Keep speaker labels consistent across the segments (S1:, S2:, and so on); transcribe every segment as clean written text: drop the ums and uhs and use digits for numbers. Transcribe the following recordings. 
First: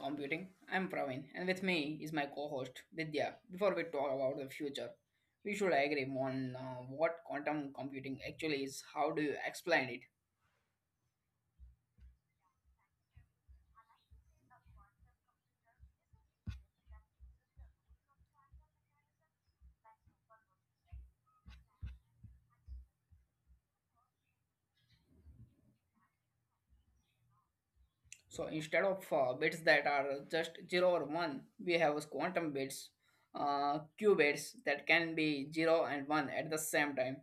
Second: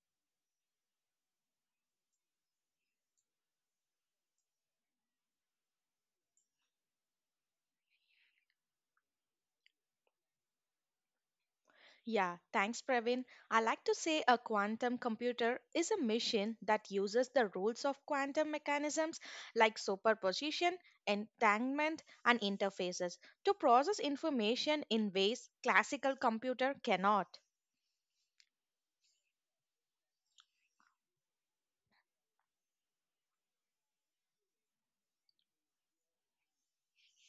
S1: computing. I'm Praveen, and with me is my co-host Vidya. Before we talk about the future, we should agree on what quantum computing actually is. How do you explain it?
S2: Yeah, thanks, Praveen. I like to say a quantum computer is a machine that uses the rules of quantum mechanisms like superposition, entanglement, and interfaces to process information in ways classical computer cannot.
S1: So instead of bits that are just zero or one, we have quantum bits, qubits that can be zero and one at the same time.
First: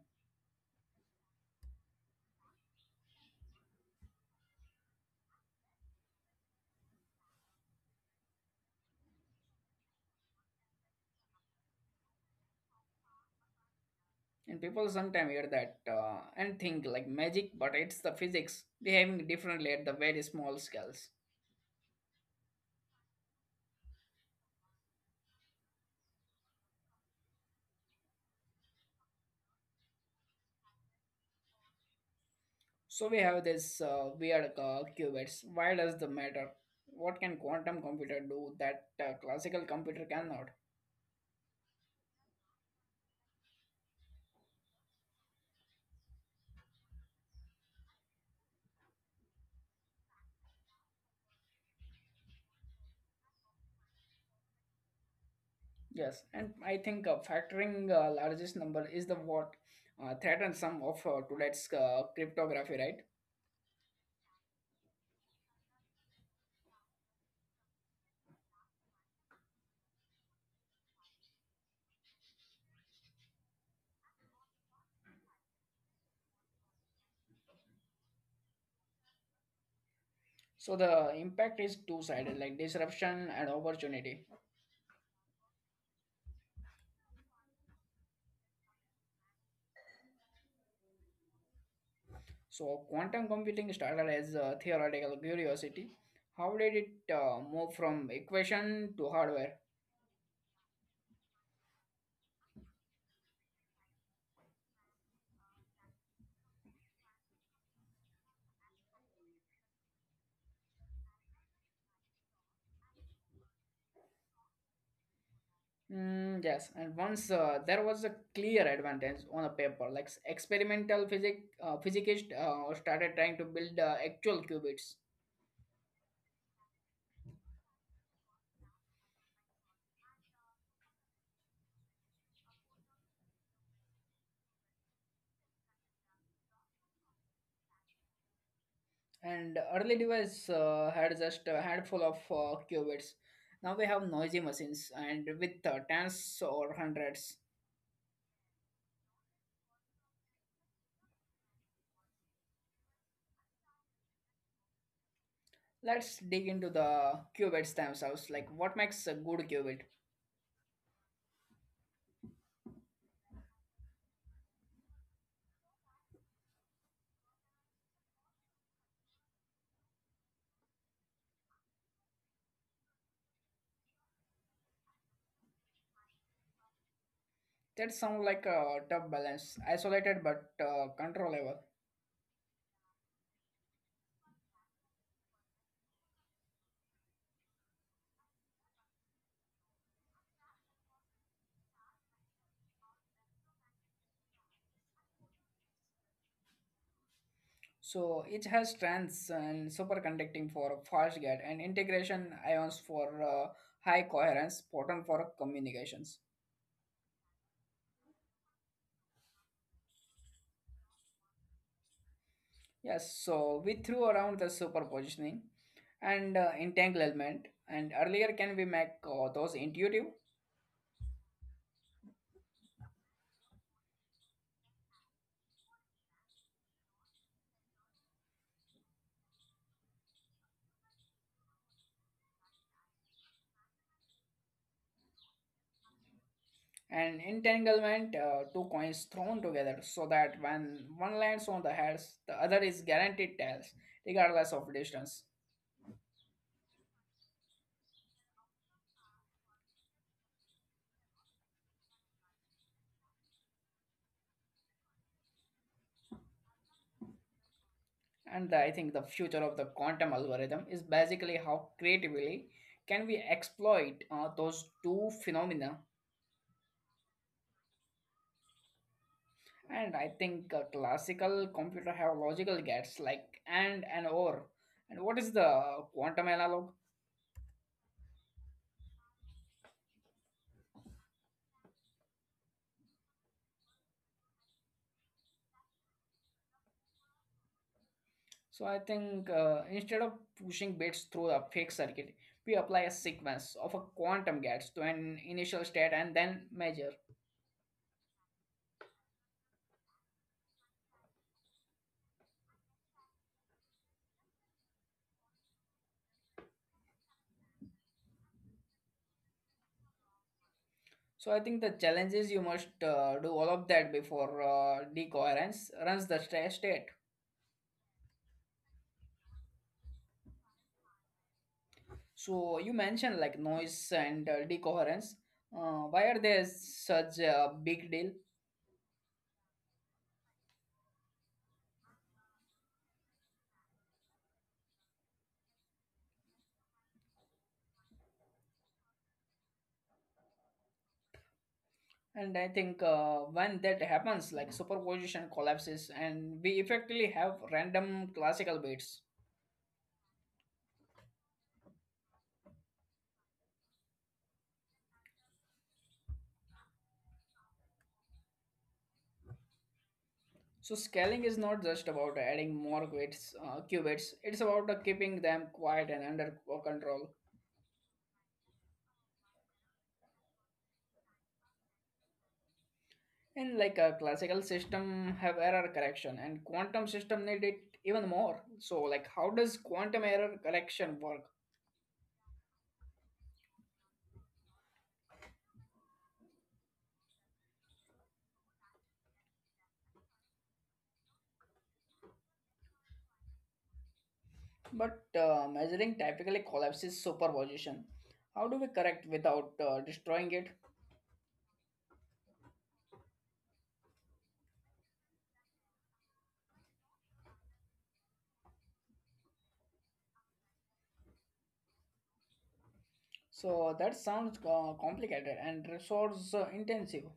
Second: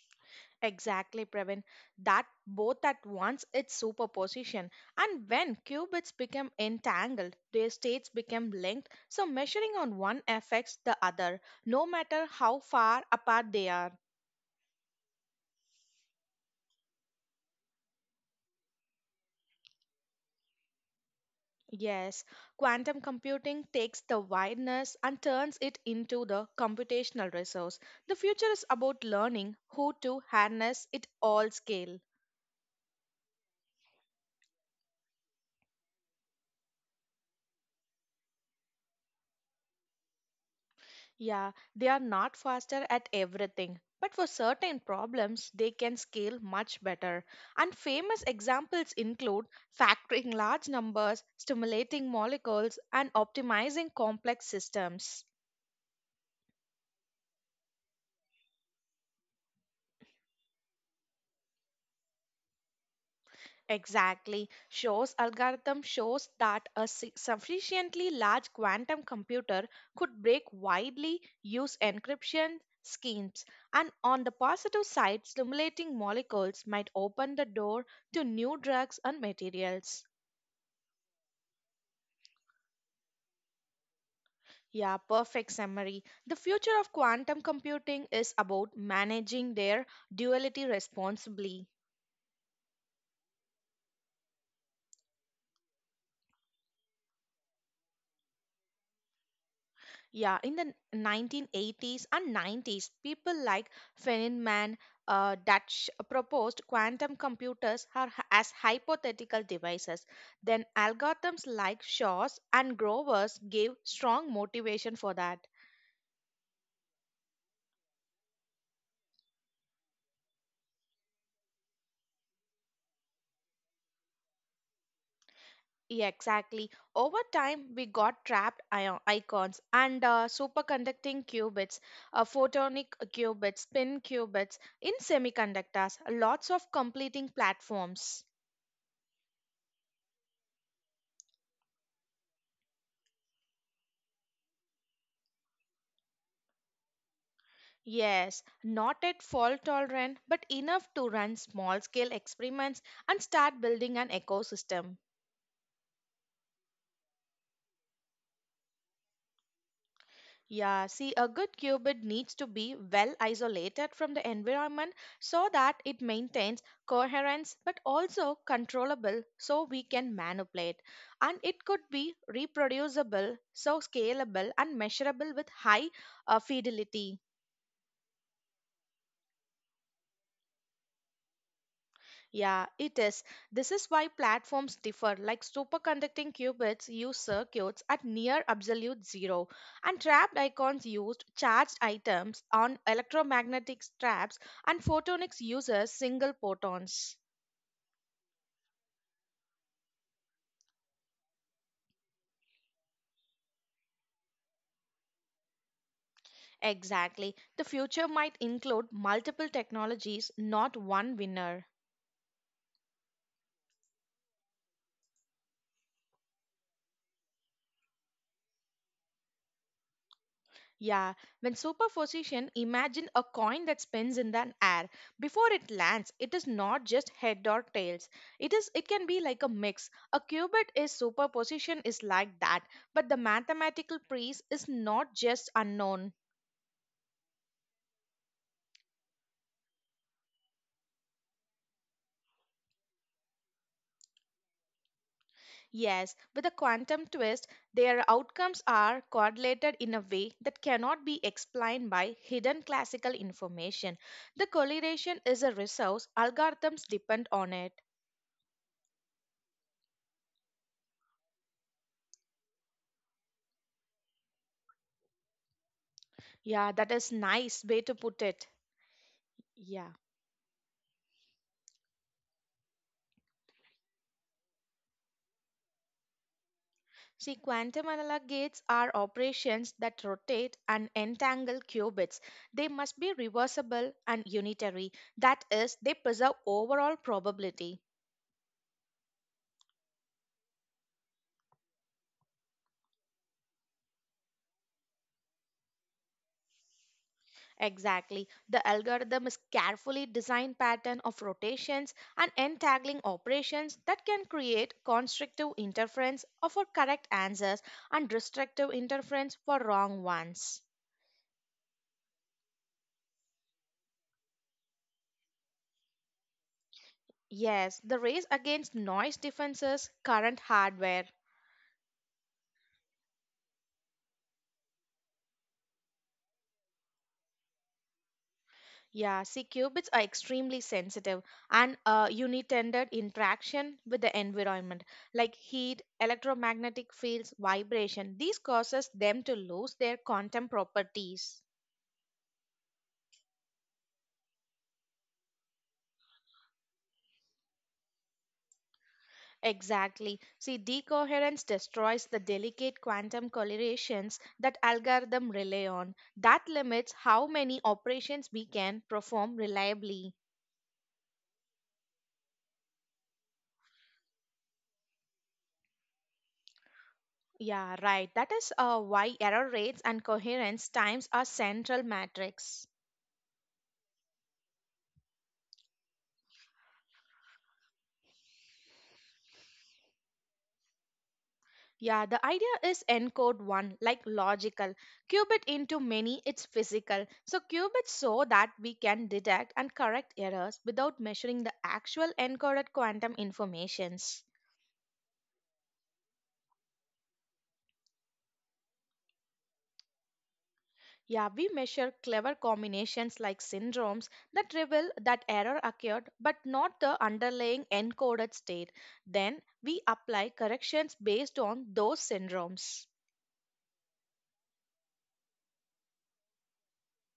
S2: Exactly, Praveen. That both at once its superposition. And when qubits become entangled, their states become linked, so measuring on one affects the other, no matter how far apart they are.
S1: And people sometimes hear that and think like magic, but it's the physics behaving differently at the very small scales.
S2: Yes, quantum computing takes the wideness and turns it into the computational resource. The future is about learning how to harness it all scale.
S1: So we have this weird qubits. Why does the matter? What can quantum computer do that classical computer cannot?
S2: Yeah, they are not faster at everything, but for certain problems, they can scale much better. And famous examples include factoring large numbers, stimulating molecules, and optimizing complex systems.
S1: Yes, and I think factoring largest number is the what threatens some of today's cryptography, right?
S2: Exactly. Show's algorithm shows that a sufficiently large quantum computer could break widely used encryption schemes. And on the positive side, stimulating molecules might open the door to new drugs and materials.
S1: So the impact is two-sided, like disruption and opportunity.
S2: Yeah, perfect summary. The future of quantum computing is about managing their duality responsibly.
S1: So quantum computing started as a theoretical curiosity. How did it move from equation to hardware?
S2: Yeah, in the 1980s and 90s, people like Feynman Dutch proposed quantum computers are, as hypothetical devices. Then algorithms like Shaw's and Grover's gave strong motivation for that.
S1: Yes, and once there was a clear advantage on a paper. Like experimental physicists started trying to build actual qubits,
S2: Yeah, exactly. Over time, we got trapped icons and superconducting qubits, photonic qubits, spin qubits in semiconductors, lots of completing platforms.
S1: and early device had just a handful of qubits. Now we have noisy machines, and with tens or hundreds.
S2: Yes, not at fault tolerant, but enough to run small scale experiments and start building an ecosystem.
S1: Let's dig into the qubits themselves. Like what makes a good qubit?
S2: Yeah, see, a good qubit needs to be well isolated from the environment so that it maintains coherence but also controllable so we can manipulate. And it could be reproducible, so scalable and measurable with high fidelity.
S1: That sounds like a tough balance, isolated but controllable.
S2: Yeah, it is. This is why platforms differ. Like superconducting qubits use circuits at near absolute zero, and trapped icons used charged items on electromagnetic traps, and photonics uses single photons.
S1: So it has trans and superconducting for fast gate and integration ions for high coherence, potent for communications.
S2: Exactly. The future might include multiple technologies, not one winner.
S1: Yes, so we threw around the superpositioning and entanglement, and earlier can we make those intuitive.
S2: Yeah, when superposition, imagine a coin that spins in the air. Before it lands, it is not just head or tails. It can be like a mix. A qubit is superposition is like that, but the mathematical priest is not just unknown.
S1: And entanglement, two coins thrown together so that when one lands on the heads, the other is guaranteed tails regardless of distance.
S2: Yes, with a quantum twist, their outcomes are correlated in a way that cannot be explained by hidden classical information. The correlation is a resource, algorithms depend on it.
S1: I think the future of the quantum algorithm is basically how creatively can we exploit those two phenomena.
S2: Yeah, that is nice way to put it. Yeah.
S1: And I think classical computer have logical gates like and or. And what is the quantum analog?
S2: See, quantum analog gates are operations that rotate and entangle qubits. They must be reversible and unitary. That is, they preserve overall probability.
S1: So I think instead of pushing bits through a fixed circuit, we apply a sequence of a quantum gates to an initial state and then measure.
S2: Exactly. The algorithm is carefully designed pattern of rotations and entangling operations that can create constructive interference for correct answers and restrictive interference for wrong ones.
S1: So I think the challenge is you must do all of that before decoherence runs the state.
S2: Yes, the race against noise defenses current hardware.
S1: So you mentioned like noise and decoherence. Why are they such a big deal?
S2: Yeah, C-qubits are extremely sensitive and unintended interaction with the environment, like heat, electromagnetic fields, vibration. These causes them to lose their quantum properties.
S1: And I think when that happens, like superposition collapses, and we effectively have random classical bits.
S2: Exactly. See, decoherence destroys the delicate quantum correlations that algorithm rely on. That limits how many operations we can perform reliably.
S1: So scaling is not just about adding more qubits. It's about keeping them quiet and under control.
S2: Yeah, right. That is why error rates and coherence times are central metrics.
S1: And like a classical system have error correction, and quantum system need it even more. So, like, how does quantum error correction work?
S2: Yeah, the idea is encode one, like logical. Cube it into many, it's physical. So cube it so that we can detect and correct errors without measuring the actual encoded quantum informations.
S1: But measuring typically collapses superposition. How do we correct without destroying it?
S2: Yeah, we measure clever combinations like syndromes that reveal that error occurred but not the underlying encoded state. Then we apply corrections based on those syndromes.
S1: So that sounds complicated and resource intensive.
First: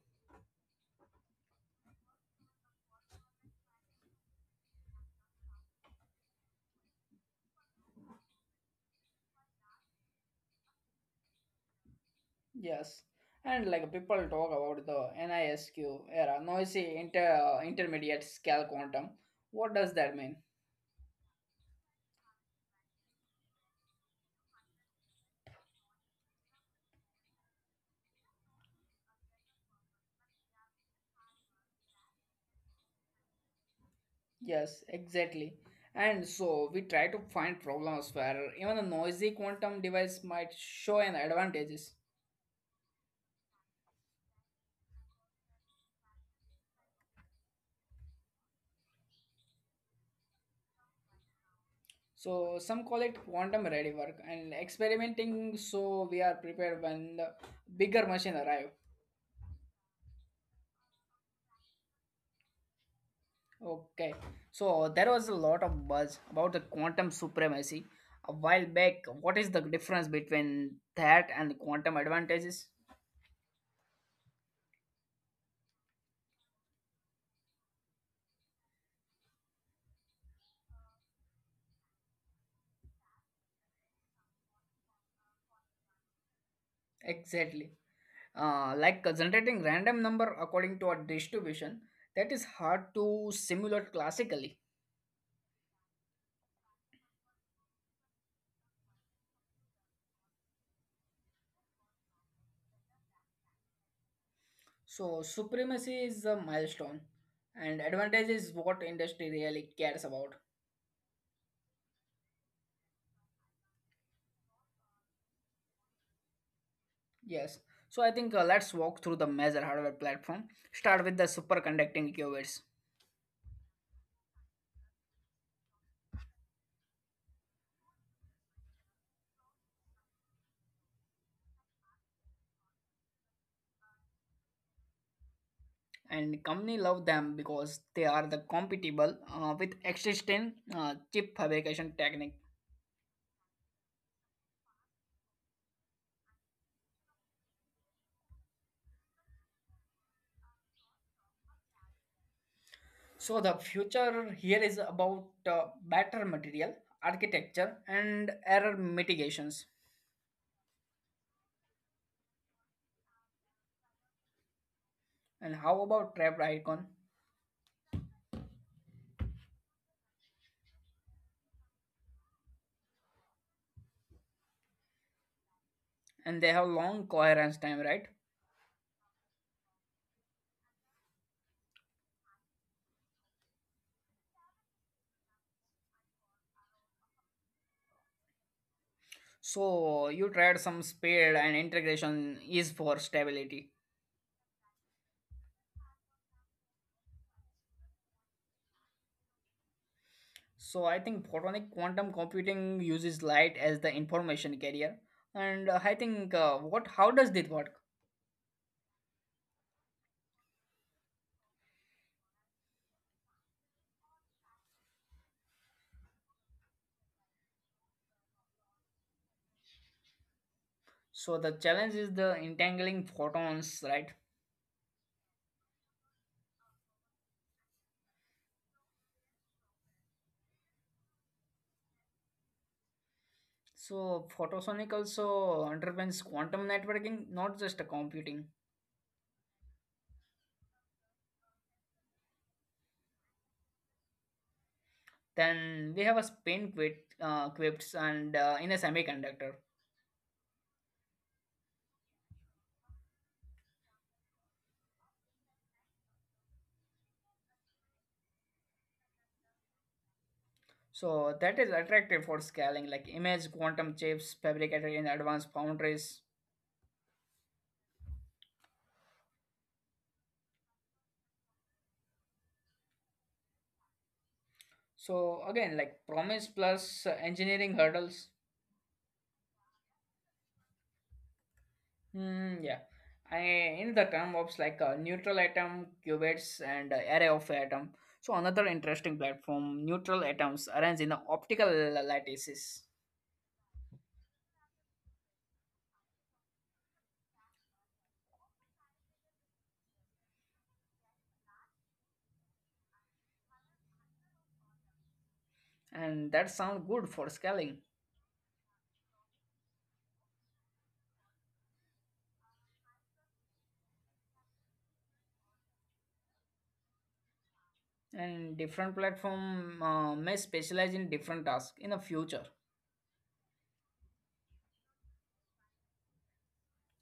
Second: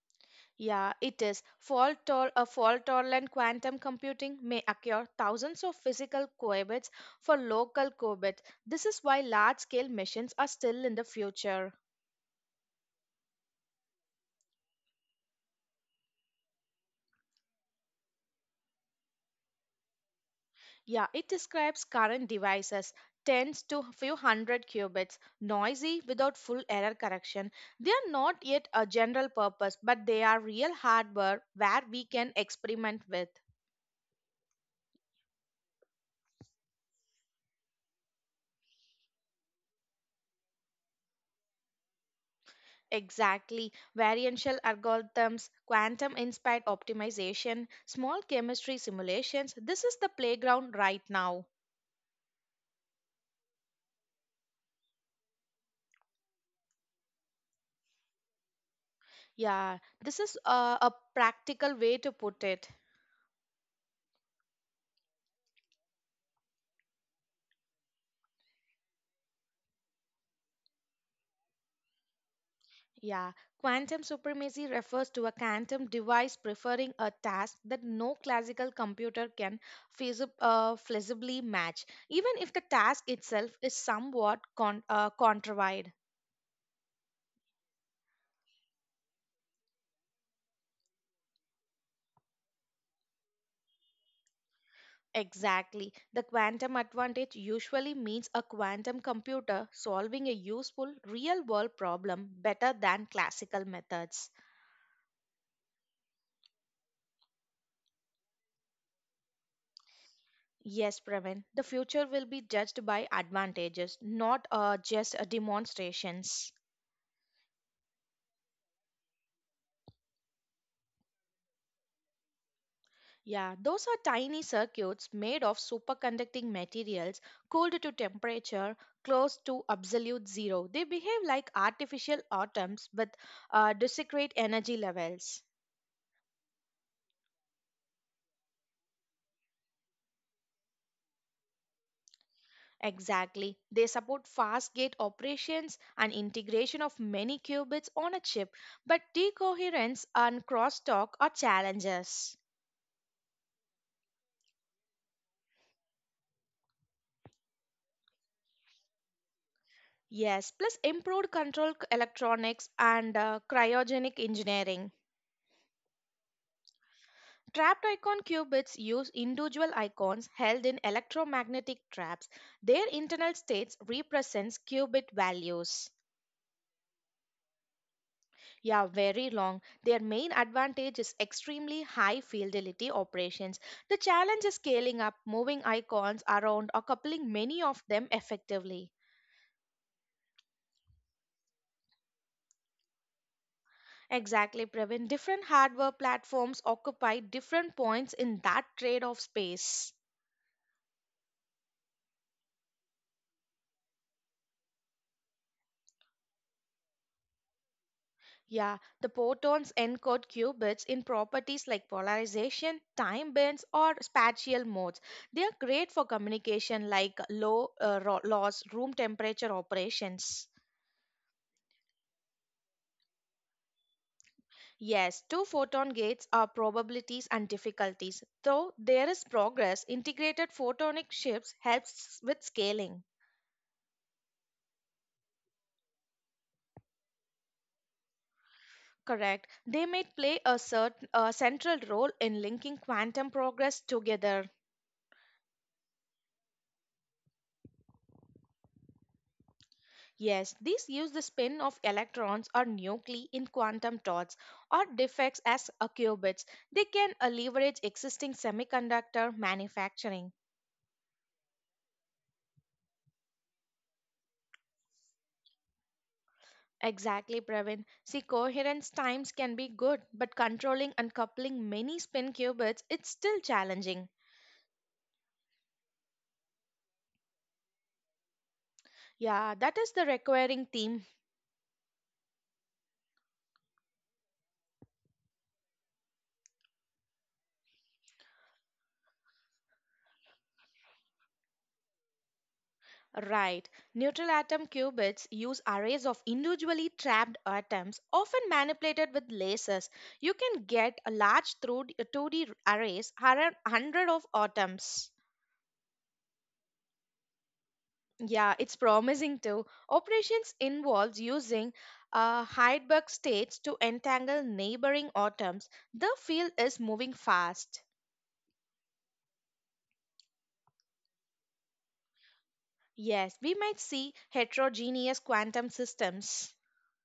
S2: Yeah, it is. Fault or a fault tolerant quantum computing may occur thousands of physical qubits for local qubits. This is why large scale machines are still in the future.
S1: Yes. And like people talk about the NISQ era, noisy intermediate scale quantum. What does that mean?
S2: Yeah, it describes current devices, tens to few hundred qubits, noisy without full error correction. They are not yet a general purpose, but they are real hardware where we can experiment with.
S1: Yes, exactly. And so we try to find problems where even a noisy quantum device might show an advantages.
S2: Exactly. Variantial algorithms, quantum inspired optimization, small chemistry simulations. This is the playground right now.
S1: So some call it quantum ready work and experimenting so we are prepared when the bigger machine arrive.
S2: Yeah, this is a practical way to put it.
S1: Okay. So there was a lot of buzz about the quantum supremacy a while back. What is the difference between that and quantum advantages?
S2: Yeah, quantum supremacy refers to a quantum device preferring a task that no classical computer can feasibly match, even if the task itself is somewhat contrived.
S1: Exactly. Like generating random number according to a distribution that is hard to simulate classically.
S2: Exactly. The quantum advantage usually means a quantum computer solving a useful real world problem better than classical methods.
S1: So supremacy is a milestone and advantage is what industry really cares about.
S2: Yes, Pravin, the future will be judged by advantages, not just demonstrations.
S1: Yes. So I think let's walk through the major hardware platform. Start with the superconducting qubits.
S2: Yeah, those are tiny circuits made of superconducting materials cooled to temperature close to absolute zero. They behave like artificial atoms with discrete energy levels.
S1: And company love them because they are the compatible with existing chip fabrication technique.
S2: Exactly. They support fast gate operations and integration of many qubits on a chip, but decoherence and crosstalk are challenges.
S1: So the future here is about better material architecture and error mitigations.
S2: Yes, plus improved control electronics and cryogenic engineering.
S1: And how about trapped icon?
S2: Trapped icon qubits use individual icons held in electromagnetic traps. Their internal states represents qubit values.
S1: And they have long coherence time, right?
S2: Yeah, very long. Their main advantage is extremely high fidelity operations. The challenge is scaling up, moving icons around, or coupling many of them effectively.
S1: So you tried some speed and integration is for stability.
S2: Exactly, Previn. Different hardware platforms occupy different points in that trade off space.
S1: So I think photonic quantum computing uses light as the information carrier, and I think what how does this work?
S2: Yeah, the protons encode qubits in properties like polarization, time bands, or spatial modes. They are great for communication like low loss, room temperature operations.
S1: So the challenge is the entangling photons, right?
S2: Yes, two photon gates are probabilities and difficulties. Though there is progress, integrated photonic chips helps with scaling.
S1: So photosonic also underpins quantum networking, not just a computing.
S2: Correct. They may play a certain a central role in linking quantum progress together.
S1: Then we have a spin quips and in a semiconductor.
S2: Yes, these use the spin of electrons or nuclei in quantum dots or defects as a qubits. They can leverage existing semiconductor manufacturing.
S1: So that is attractive for scaling, like image quantum chips fabricated in advanced foundries.
S2: Exactly, Pravin. See, coherence times can be good, but controlling and coupling many spin qubits, it's still challenging.
S1: So again, like promise plus engineering hurdles.
S2: Yeah, that is the recurring theme.
S1: Yeah. I, in the term of like a neutral atom, qubits, and array of atom. So another interesting platform, neutral atoms arranged in a optical lattices,
S2: Right. Neutral atom qubits use arrays of individually trapped atoms, often manipulated with lasers. You can get a large through 2 2D arrays around 100 of atoms.
S1: and that sound good for scaling.
S2: Yeah, it's promising too. Operations involves using Heidelberg states to entangle neighboring atoms. The field is moving fast.
S1: And different platform may specialize in different tasks in the future.
S2: Yes, we might see heterogeneous quantum systems.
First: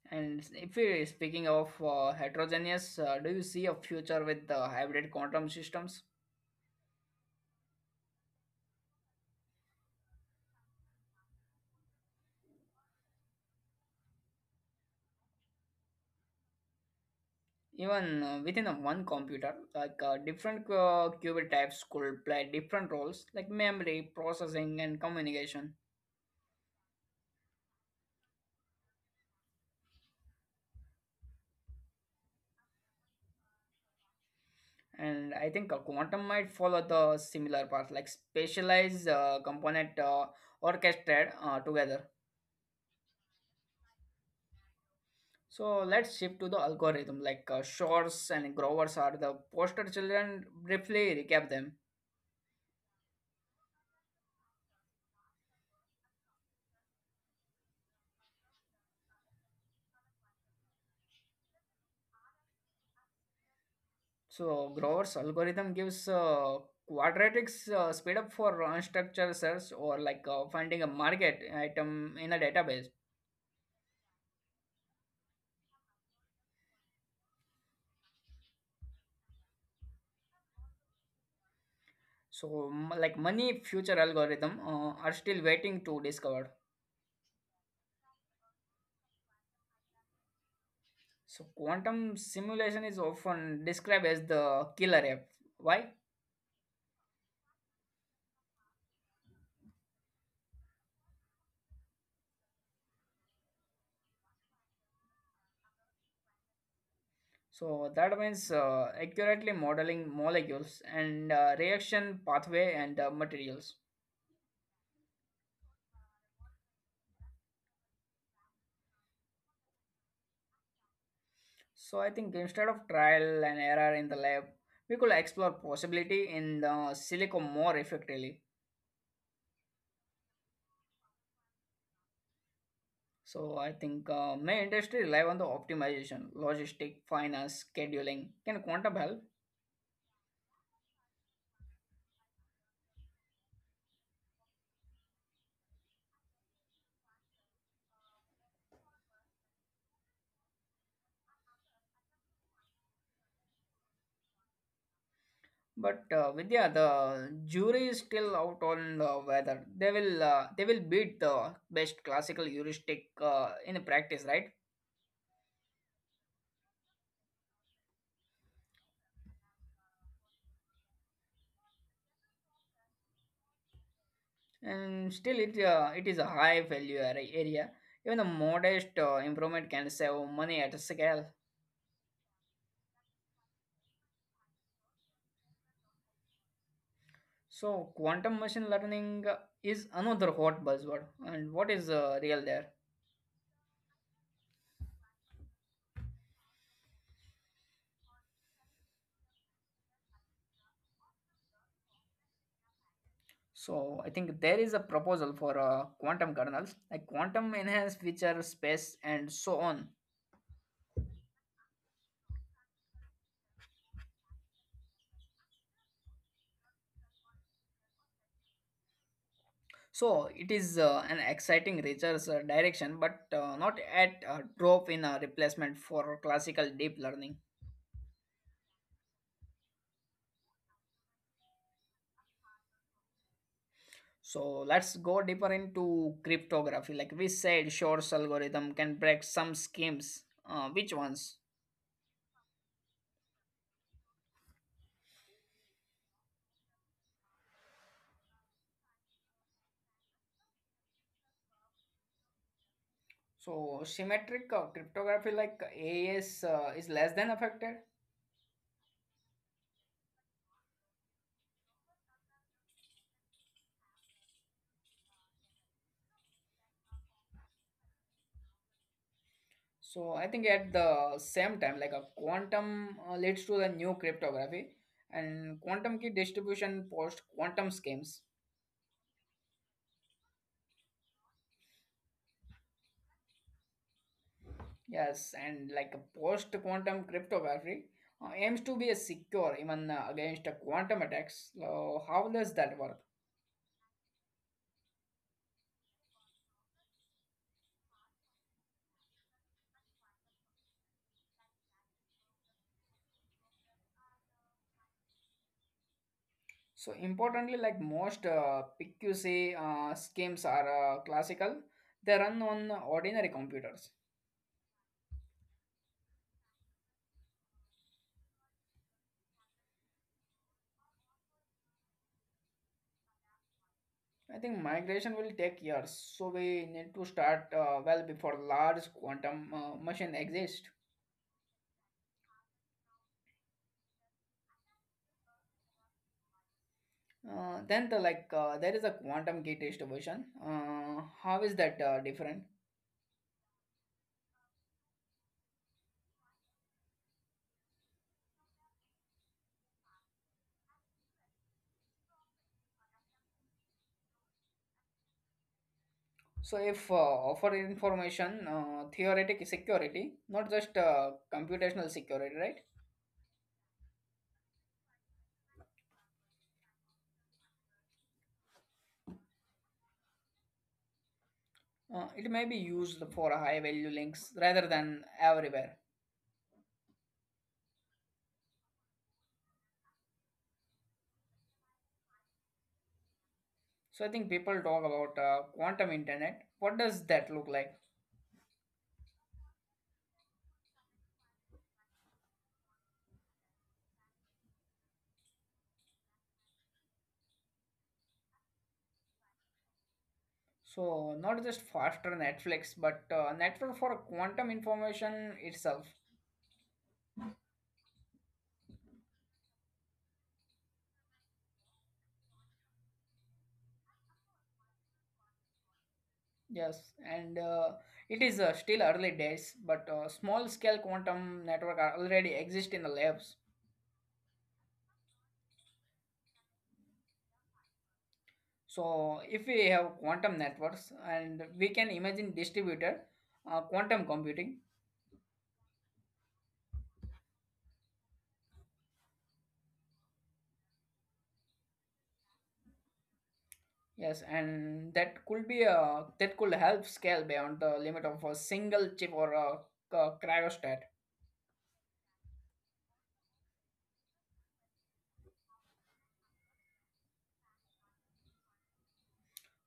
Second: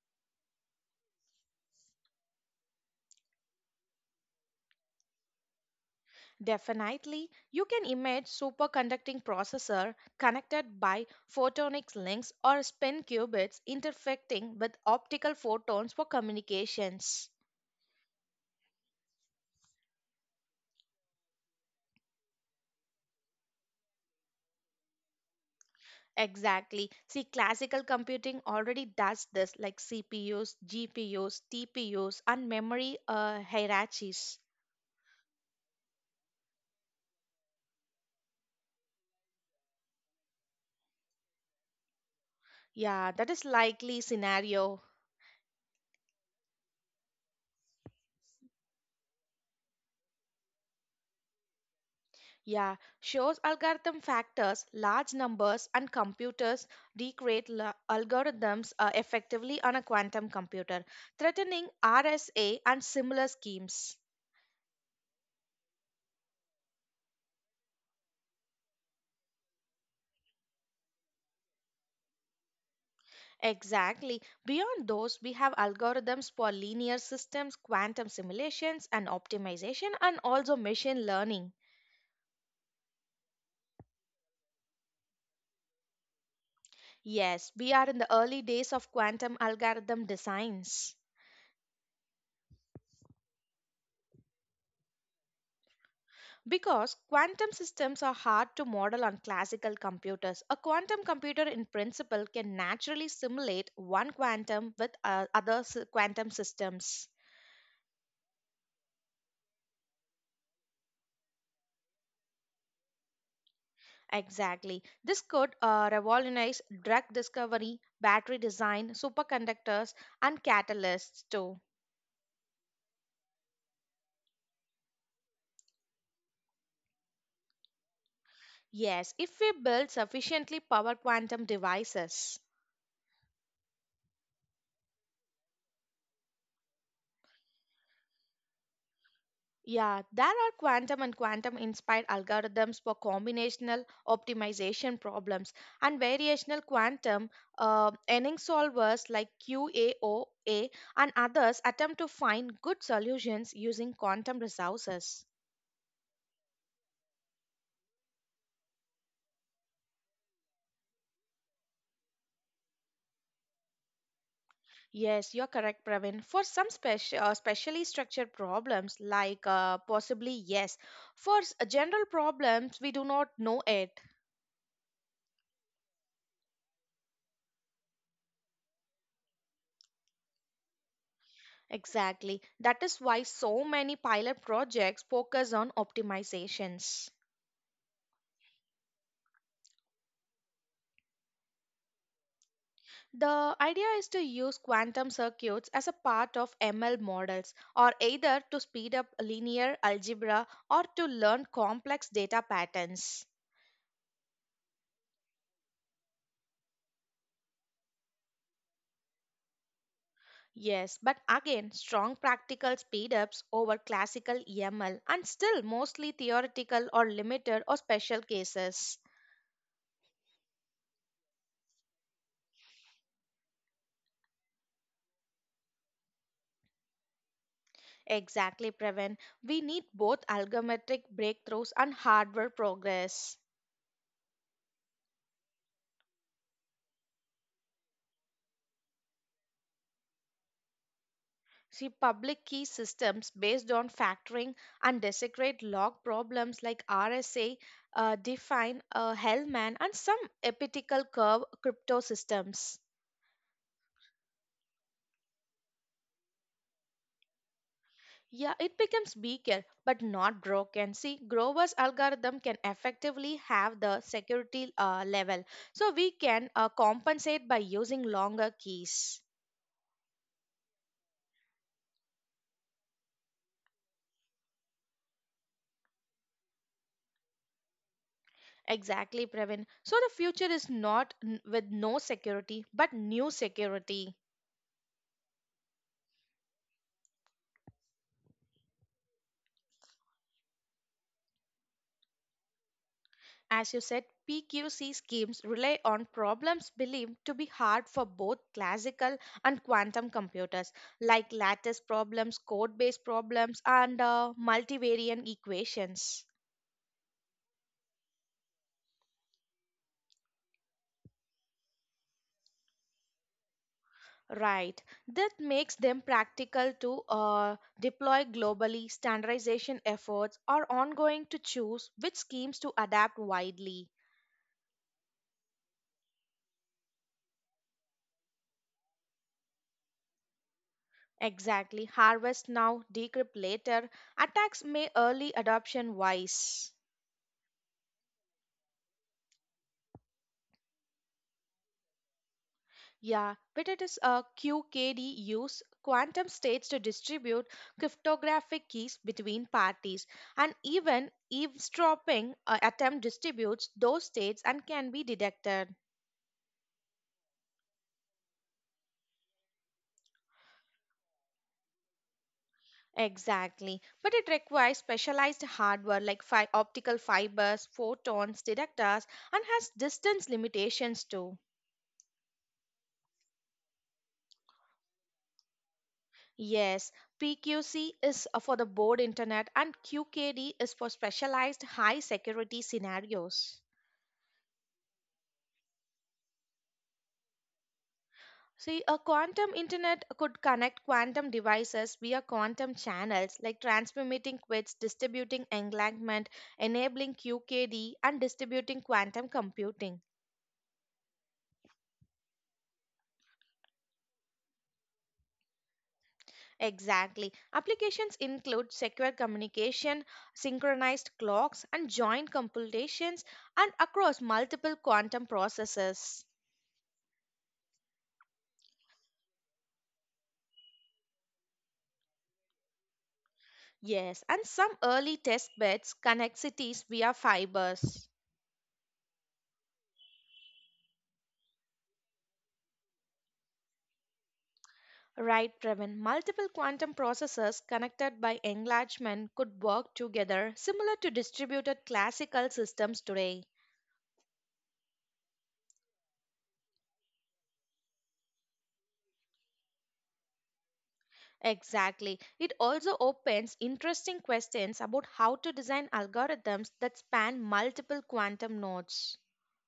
S1: And if we speaking of heterogeneous, do you see a future with the hybrid quantum systems?
S2: Definitely, you can image superconducting processor connected by photonic links or spin qubits interfecting with optical photons for communications.
S1: Even within a one computer, like different qubit types could play different roles like memory processing and communication.
S2: Exactly. See, classical computing already does this, like CPUs, GPUs, TPUs, and memory hierarchies.
S1: And I think a quantum might follow the similar path, like specialized component orchestrated together.
S2: Yeah, that is likely scenario.
S1: So let's shift to the algorithm, like shores and Grover's, are the poster children briefly recap them.
S2: Yeah, shows algorithm factors, large numbers, and computers recreate algorithms effectively on a quantum computer, threatening RSA and similar schemes.
S1: So Grover's algorithm gives quadratics speed up for unstructured search, or like finding a market item in a database.
S2: Exactly. Beyond those, we have algorithms for linear systems, quantum simulations, and optimization, and also machine learning.
S1: So like many future algorithm are still waiting to discover.
S2: Yes, we are in the early days of quantum algorithm designs.
S1: So quantum simulation is often described as the killer app. Why?
S2: Because quantum systems are hard to model on classical computers. A quantum computer, in principle, can naturally simulate one quantum with quantum systems.
S1: So that means accurately modeling molecules and reaction pathway and materials.
S2: Exactly. This could revolutionize drug discovery, battery design, superconductors, and catalysts, too.
S1: So I think instead of trial and error in the lab, we could explore possibility in the silico more effectively.
S2: Yes, if we build sufficiently powered quantum devices.
S1: So I think my industry rely on the optimization, logistic, finance, scheduling. Can quantum help?
S2: Yeah, there are quantum and quantum inspired algorithms for combinational optimization problems and variational quantum Enning solvers like QAOA and others attempt to find good solutions using quantum resources.
S1: But Vidya, the jury is still out on the whether they will beat the best classical heuristic in practice, right?
S2: Yes, you're correct, Pravin. For some specially structured problems, like possibly yes. For general problems, we do not know it.
S1: And still, it is a high value area. Even a modest improvement can save money at a scale.
S2: Exactly. That is why so many pilot projects focus on optimizations.
S1: So, quantum machine learning is another hot buzzword. And what is real there?
S2: The idea is to use quantum circuits as a part of ML models, or either to speed up linear algebra or to learn complex data patterns.
S1: So, I think there is a proposal for quantum kernels, like quantum enhanced feature space, and so on.
S2: Yes, but again, strong practical speedups over classical EML and still mostly theoretical or limited or special cases.
S1: So, it is an exciting research direction, but not at a drop in a replacement for classical deep learning.
S2: Exactly, Prevent. We need both algorithmic breakthroughs and hardware progress.
S1: So, let's go deeper into cryptography. Like we said, Shor's algorithm can break some schemes. Which ones?
S2: See, public key systems based on factoring and desecrate log problems like RSA define a Hellman and some epitical curve crypto systems.
S1: So symmetric cryptography like AES is less than affected.
S2: Yeah, it becomes weaker but not broken. See, Grover's algorithm can effectively have the security level, so we can compensate by using longer keys.
S1: So I think at the same time, like a quantum leads to the new cryptography and quantum key distribution post quantum schemes.
S2: Exactly, Pravin. So the future is not n- with no security, but new security.
S1: Yes, and like a post quantum cryptography aims to be a secure even against quantum attacks. So how does that work?
S2: As you said, PQC schemes rely on problems believed to be hard for both classical and quantum computers, like lattice problems, code based problems, and multivariant equations.
S1: So importantly, like most PQC schemes are classical, they run on ordinary computers.
S2: Right. That makes them practical to deploy globally. Standardization efforts are ongoing to choose which schemes to adapt widely.
S1: I think migration will take years, so we need to start well before large quantum machine exist.
S2: Exactly. Harvest now, decrypt later. Attacks may early adoption wise.
S1: Then the like there is a quantum key test version. How is that different?
S2: Yeah, but it is a QKD use quantum states to distribute cryptographic keys between parties, and even eavesdropping attempt distributes those states and can be detected.
S1: So if offer information theoretic security, not just computational security, right?
S2: Exactly, but it requires specialized hardware like optical fibers, photons, detectors, and has distance limitations too.
S1: It may be used for high value links rather than everywhere.
S2: Yes, PQC is for the board internet and QKD is for specialized high security scenarios.
S1: So I think people talk about quantum internet. What does that look like?
S2: See, a quantum internet could connect quantum devices via quantum channels like transmitting qubits, distributing entanglement, enabling QKD, and distributing quantum computing.
S1: So, not just faster Netflix, but network for quantum information itself.
S2: Exactly. Applications include secure communication, synchronized clocks, and joint computations, and across multiple quantum processes.
S1: Yes, and it is still early days, but small scale quantum network are already exist in the labs.
S2: Yes, and some early test beds connect cities via fibers.
S1: So, if we have quantum networks, and we can imagine distributed quantum computing.
S2: Right, Trevin. Multiple quantum processors connected by enlargement could work together, similar to distributed classical systems today.
S1: Yes, and that could be that could help scale beyond the limit of a single chip or a cryostat.
S2: Exactly. It also opens interesting questions about how to design algorithms that span multiple quantum nodes.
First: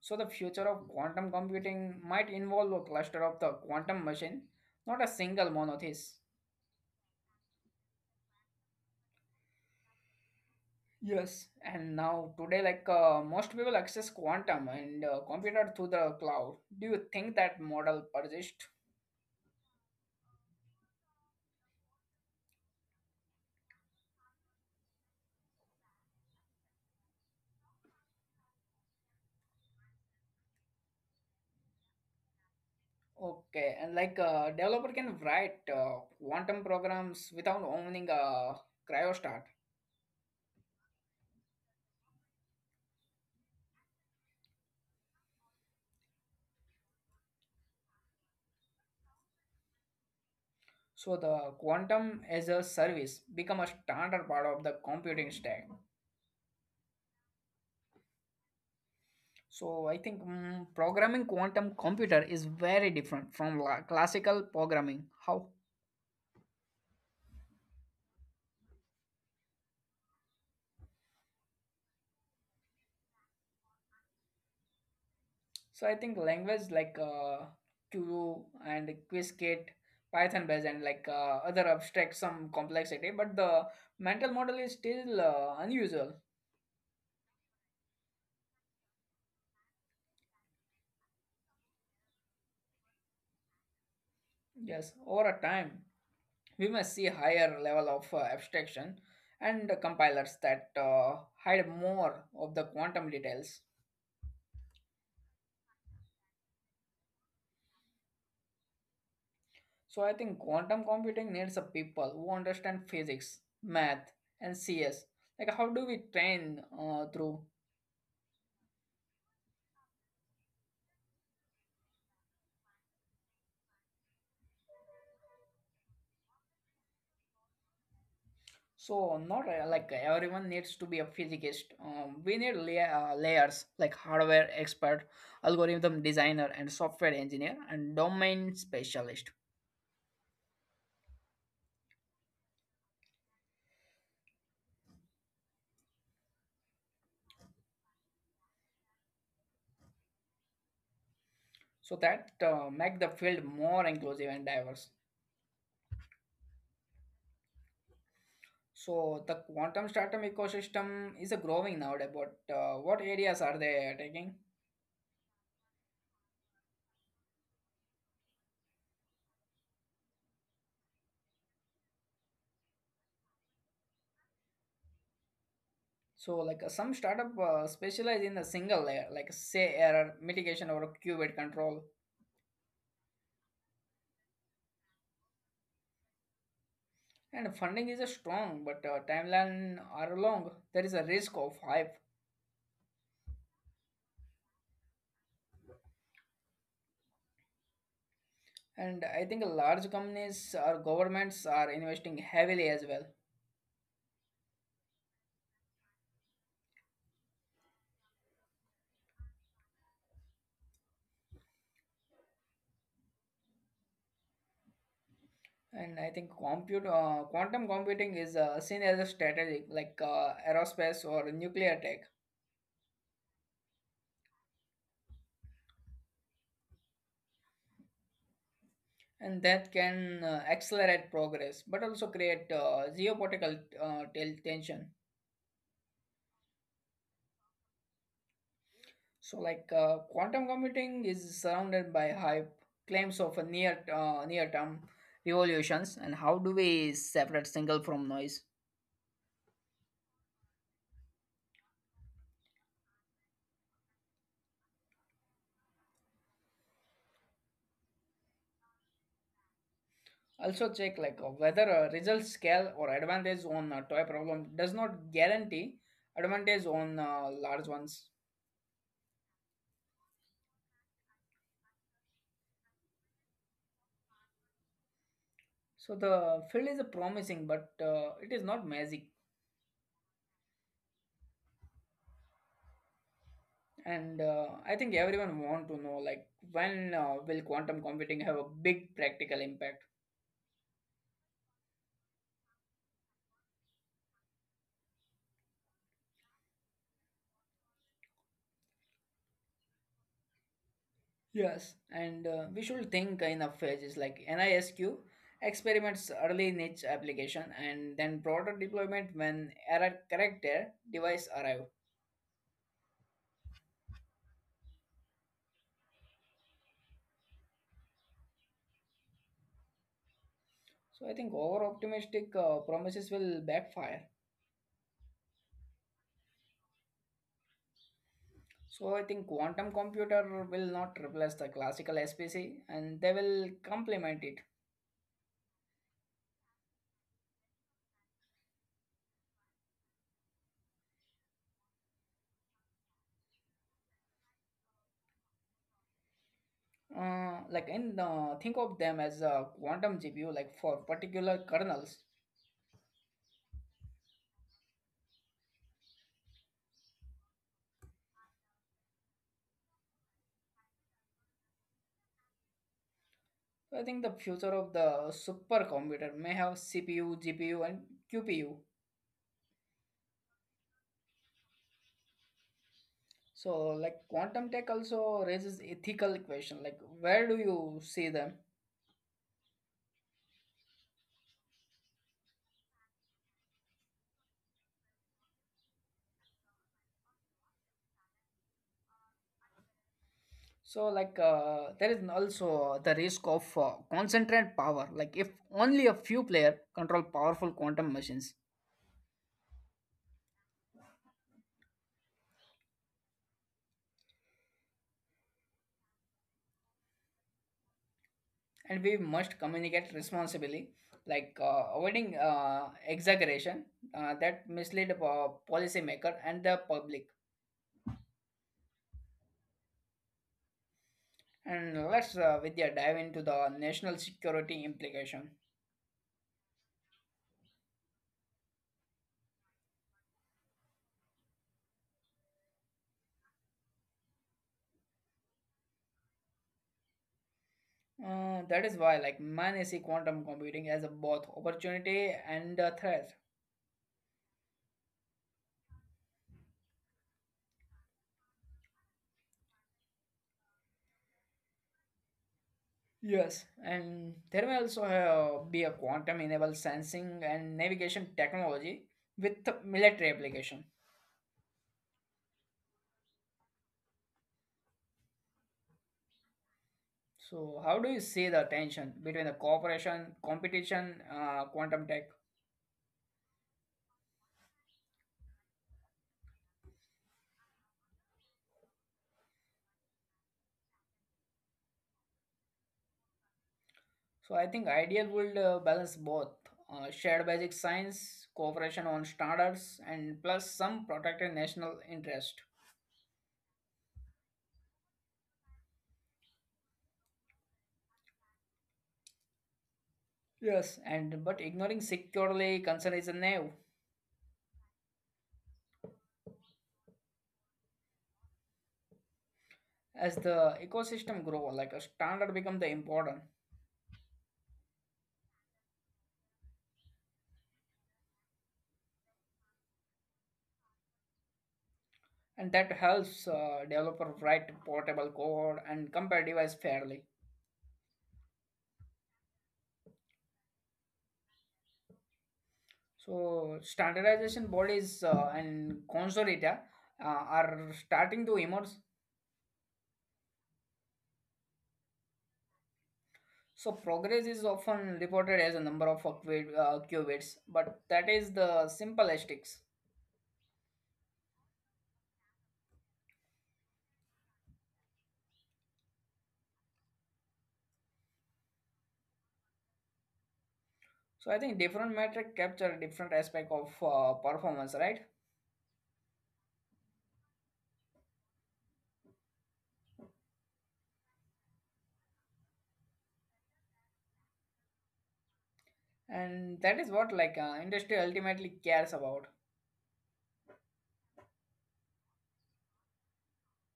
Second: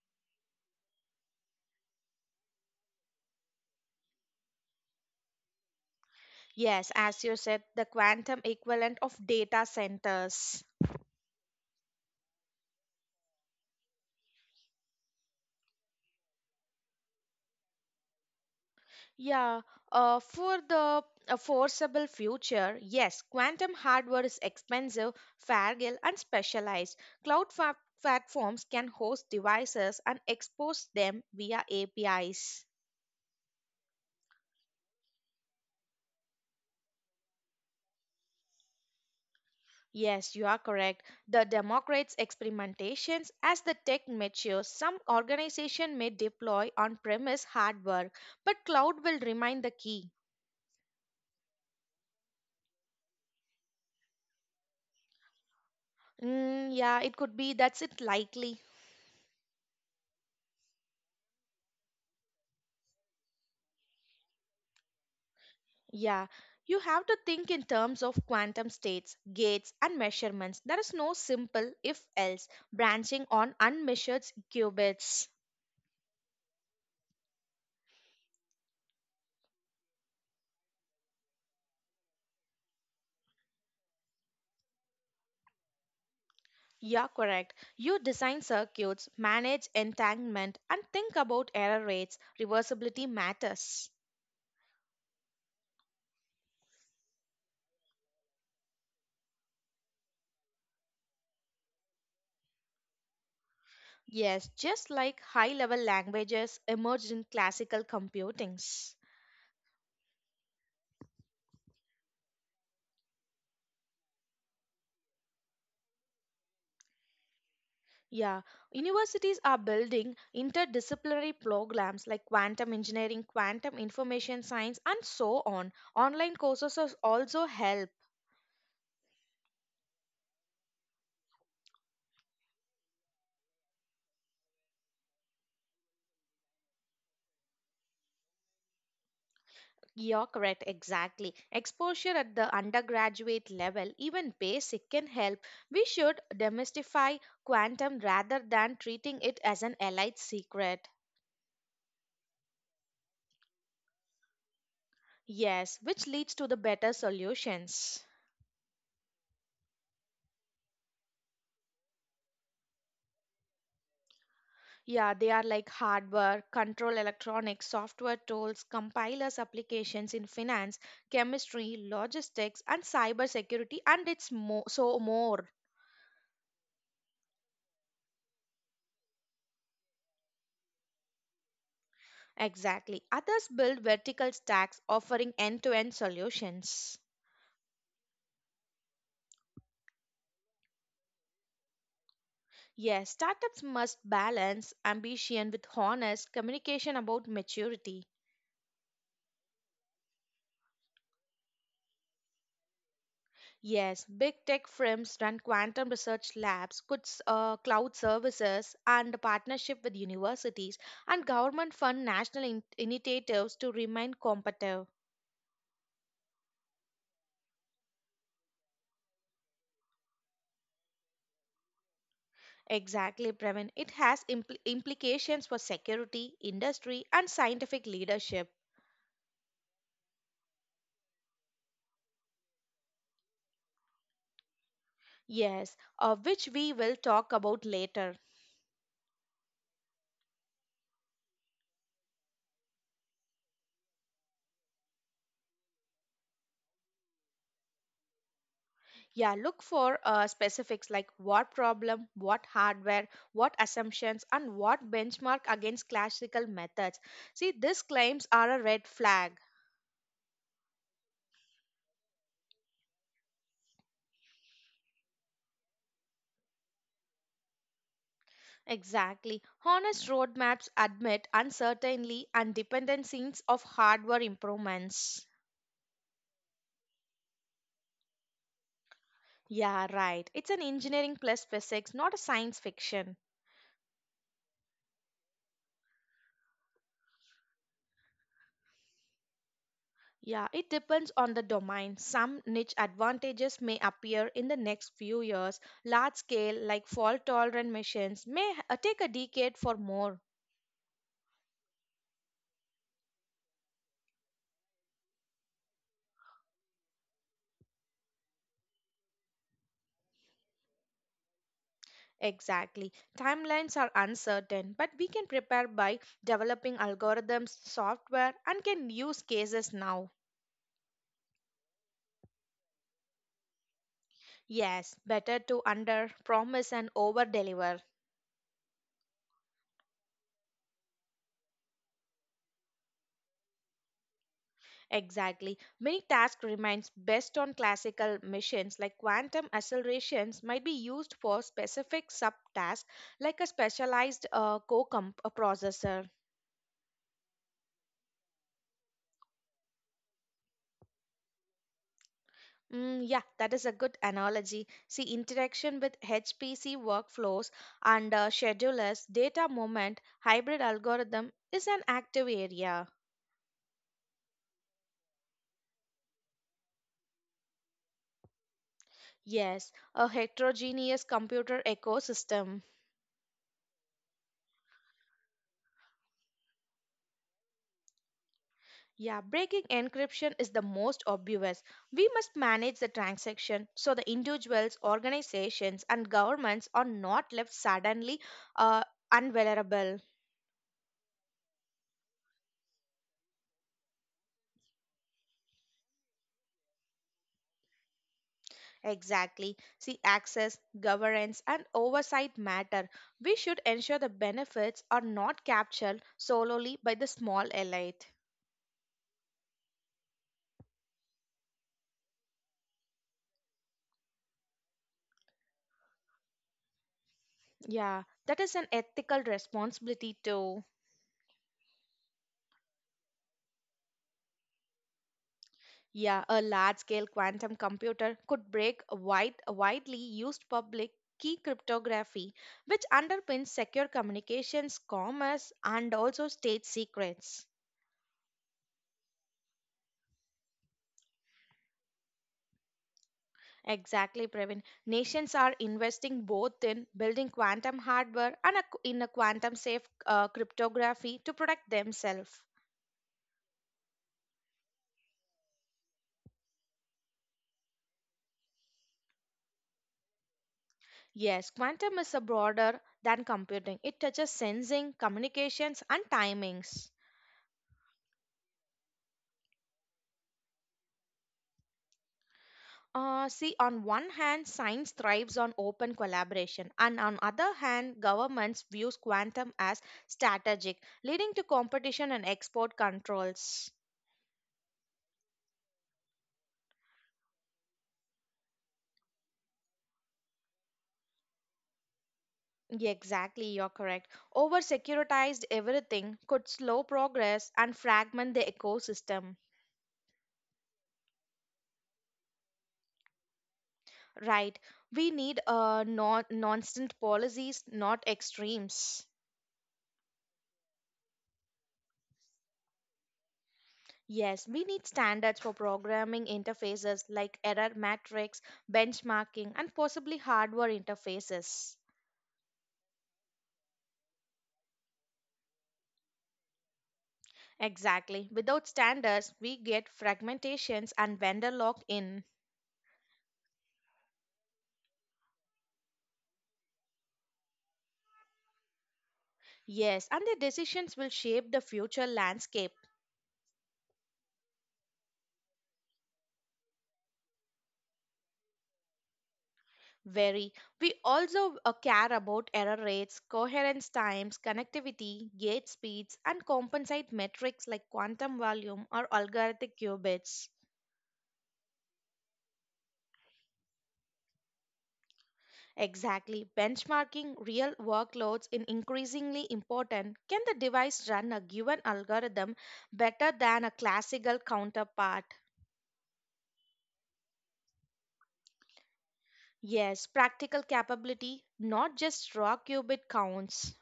S1: So the future of quantum computing might involve a cluster of the quantum machine, not a single monolith.
S2: Yes, as you said, the quantum equivalent of data centers.
S1: Yes, and now today, like most people access quantum and computer through the cloud. Do you think that model persists?
S2: Yeah, for the foreseeable future, yes, quantum hardware is expensive, fragile, and specialized. Cloud fa- Platforms can host devices and expose them via APIs.
S1: Okay, and like developer can write quantum programs without owning a cryostat.
S2: Yes, you are correct. The democrates experimentations as the tech matures, some organization may deploy on-premise hardware, but cloud will remain the key.
S1: So the quantum as a service become a standard part of the computing stack.
S2: Yeah, it could be that's it likely.
S1: So I think programming quantum computer is very different from classical programming. How?
S2: Yeah, you have to think in terms of quantum states, gates, and measurements. There is no simple if else branching on unmeasured qubits.
S1: So I think language like Q and Qiskit, Python based and like other abstract some complexity, but the mental model is still unusual.
S2: Yeah, correct. You design circuits, manage entanglement, and think about error rates. Reversibility matters.
S1: Yes, over a time we must see higher level of abstraction and compilers that hide more of the quantum details.
S2: Yes, just like high level languages emerged in classical computings.
S1: So I think quantum computing needs a people who understand physics, math, and CS. Like how do we train through?
S2: Yeah, universities are building interdisciplinary programs like quantum engineering, quantum information science, and so on. Online courses are also help.
S1: So not like everyone needs to be a physicist. We need layers like hardware expert, algorithm designer, and software engineer, and domain specialist.
S2: You're correct, exactly. Exposure at the undergraduate level, even basic, can help. We should demystify quantum rather than treating it as an elite secret.
S1: So that make the field more inclusive and diverse.
S2: Yes, which leads to the better solutions.
S1: So the quantum startup ecosystem is a growing nowadays. But what areas are they taking?
S2: Yeah, they are like hardware, control electronics, software tools, compilers, applications in finance, chemistry, logistics, and cybersecurity, and so more.
S1: So, some startup specialize in a single layer, like say error mitigation or qubit control.
S2: Exactly. Others build vertical stacks offering end to end solutions.
S1: And funding is a strong, but timeline are long. There is a risk of hype,
S2: Yes, startups must balance ambition with honest communication about maturity.
S1: and I think large companies or governments are investing heavily as well.
S2: Yes, big tech firms run quantum research labs, cloud services, and partnership with universities and government fund national initiatives to remain competitive.
S1: And I think compute quantum computing is seen as a strategic, like aerospace or nuclear tech,
S2: Exactly, Pravin. It has implications for security, industry, and scientific leadership.
S1: and that can accelerate progress, but also create geopolitical tension.
S2: Yes, which we will talk about later.
S1: So, quantum computing is surrounded by hype, claims of a near-term revolutions, and how do we separate single from noise?
S2: Yeah, look for specifics like what problem, what hardware, what assumptions, and what benchmark against classical methods. See, these claims are a red flag.
S1: Also, check whether a result scale or advantage on a toy problem does not guarantee advantage on large ones.
S2: Exactly. Honest roadmaps admit uncertainty and dependencies of hardware improvements.
S1: So the field is promising, but it is not magic.
S2: Yeah, right. It's an engineering plus physics, not a science fiction.
S1: And I think everyone want to know like when will quantum computing have a big practical impact?
S2: Yeah, it depends on the domain. Some niche advantages may appear in the next few years. Large scale, like fault tolerant machines, may take a decade for more.
S1: Yes, and we should think in a phases like NISQ experiments early niche application and then broader deployment when error corrected device arrive.
S2: Exactly. Timelines are uncertain, but we can prepare by developing algorithms, software, and can use cases now.
S1: So I think over optimistic promises will backfire.
S2: Yes, better to under promise and over deliver.
S1: So I think quantum computer will not replace the classical SPC and they will complement it.
S2: Exactly. Many tasks remains based on classical machines like quantum accelerations might be used for specific subtasks like a specialized co-comp processor.
S1: Like in think of them as a quantum GPU like for particular kernels.
S2: Yeah, that is a good analogy. See, interaction with HPC workflows and schedulers, data movement, hybrid algorithm is an active area.
S1: So, I think the future of the supercomputer may have CPU, GPU, and QPU.
S2: Yes, a heterogeneous computer ecosystem.
S1: So, like quantum tech also raises ethical question. Like, where do you see them?
S2: Yeah, breaking encryption is the most obvious. We must manage the transaction so the individuals, organizations, and governments are not left suddenly uh, unvulnerable.
S1: So, there is also the risk of concentrate power. Like, if only a few player control powerful quantum machines,
S2: Exactly. See, access, governance, and oversight matter. We should ensure the benefits are not captured solely by the small elite.
S1: and we must communicate responsibly, like avoiding exaggeration that mislead policymaker and the public.
S2: Yeah, that is an ethical responsibility too.
S1: And let's Vidya dive into the national security implication.
S2: Yeah, a large-scale quantum computer could break widely used public key cryptography, which underpins secure communications, commerce, and also state secrets.
S1: That is why, like, man, I see quantum computing as a both opportunity and a threat.
S2: Exactly, Praveen. Nations are investing both in building quantum hardware and a, in a quantum-safe cryptography to protect themselves.
S1: Yes, and there may also be a quantum-enabled sensing and navigation technology with military application.
S2: Yes, quantum is a broader than computing. It touches sensing, communications, and timings.
S1: So, how do you see the tension between the cooperation, competition, quantum tech?
S2: See, on one hand, science thrives on open collaboration, and on other hand, governments views quantum as strategic, leading to competition and export controls.
S1: So I think ideal would balance both shared basic science, cooperation on standards, and plus some protected national interest.
S2: Yeah, exactly, you're correct. Over securitized everything could slow progress and fragment the ecosystem.
S1: Yes, and but ignoring securely concern is a naive.
S2: Right. We need nonsense policies, not extremes.
S1: As the ecosystem grow, like a standard become the important,
S2: Yes, we need standards for programming interfaces like error matrix, benchmarking, and possibly hardware interfaces.
S1: and that helps developer write portable code and compare device fairly.
S2: Exactly. Without standards, we get fragmentations and vendor lock in.
S1: So standardization bodies and consortia are starting to emerge.
S2: Yes, and the decisions will shape the future landscape.
S1: So progress is often reported as a number of qubits, but that is the simplestics.
S2: Very. We also care about error rates, coherence times, connectivity, gate speeds, and compensate metrics like quantum volume or algorithmic qubits.
S1: So I think different metric capture different aspect of performance, right?
S2: Exactly. Benchmarking real workloads is increasingly important. Can the device run a given algorithm better than a classical counterpart?
S1: And that is what like industry ultimately cares about.
S2: Yes, practical capability, not just raw qubit counts.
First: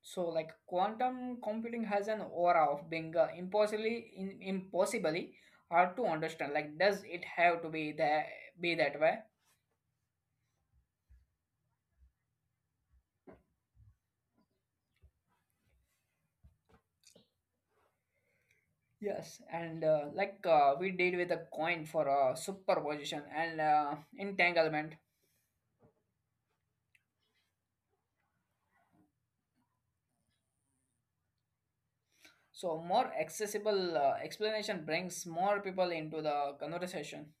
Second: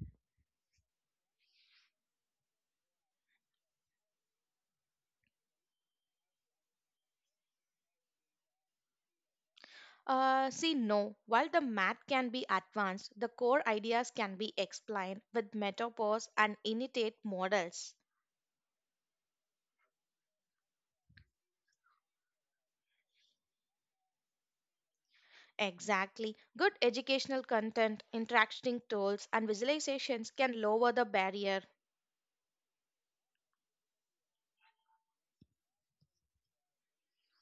S1: So like quantum computing has an aura of being impossibly hard to understand. Like does it have to be that way?
S2: See, no. While the math can be advanced, the core ideas can be explained with metapause and initiate models.
S1: Yes, and like we did with a coin for superposition and entanglement.
S2: Exactly. Good educational content, interacting tools, and visualizations can lower the barrier.
S1: So more accessible explanation brings more people into the conversation.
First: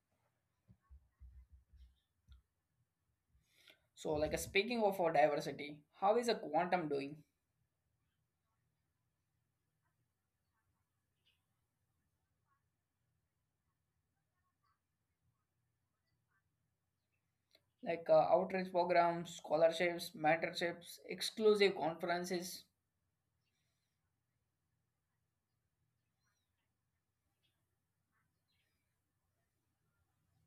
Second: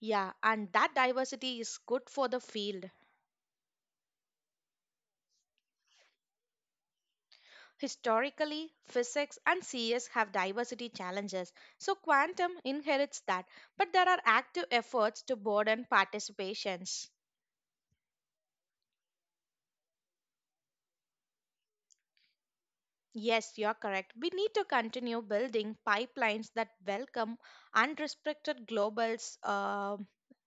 S2: Yeah, and that diversity is good for the field.
S1: So like speaking of our diversity, how is a quantum doing?
S2: Historically, physics and CS have diversity challenges, so quantum inherits that, but there are active efforts to broaden participations.
S1: Like outreach programs, scholarships, mentorships, exclusive conferences.
S2: Yes, you're correct. We need to continue building pipelines that welcome unrestricted globals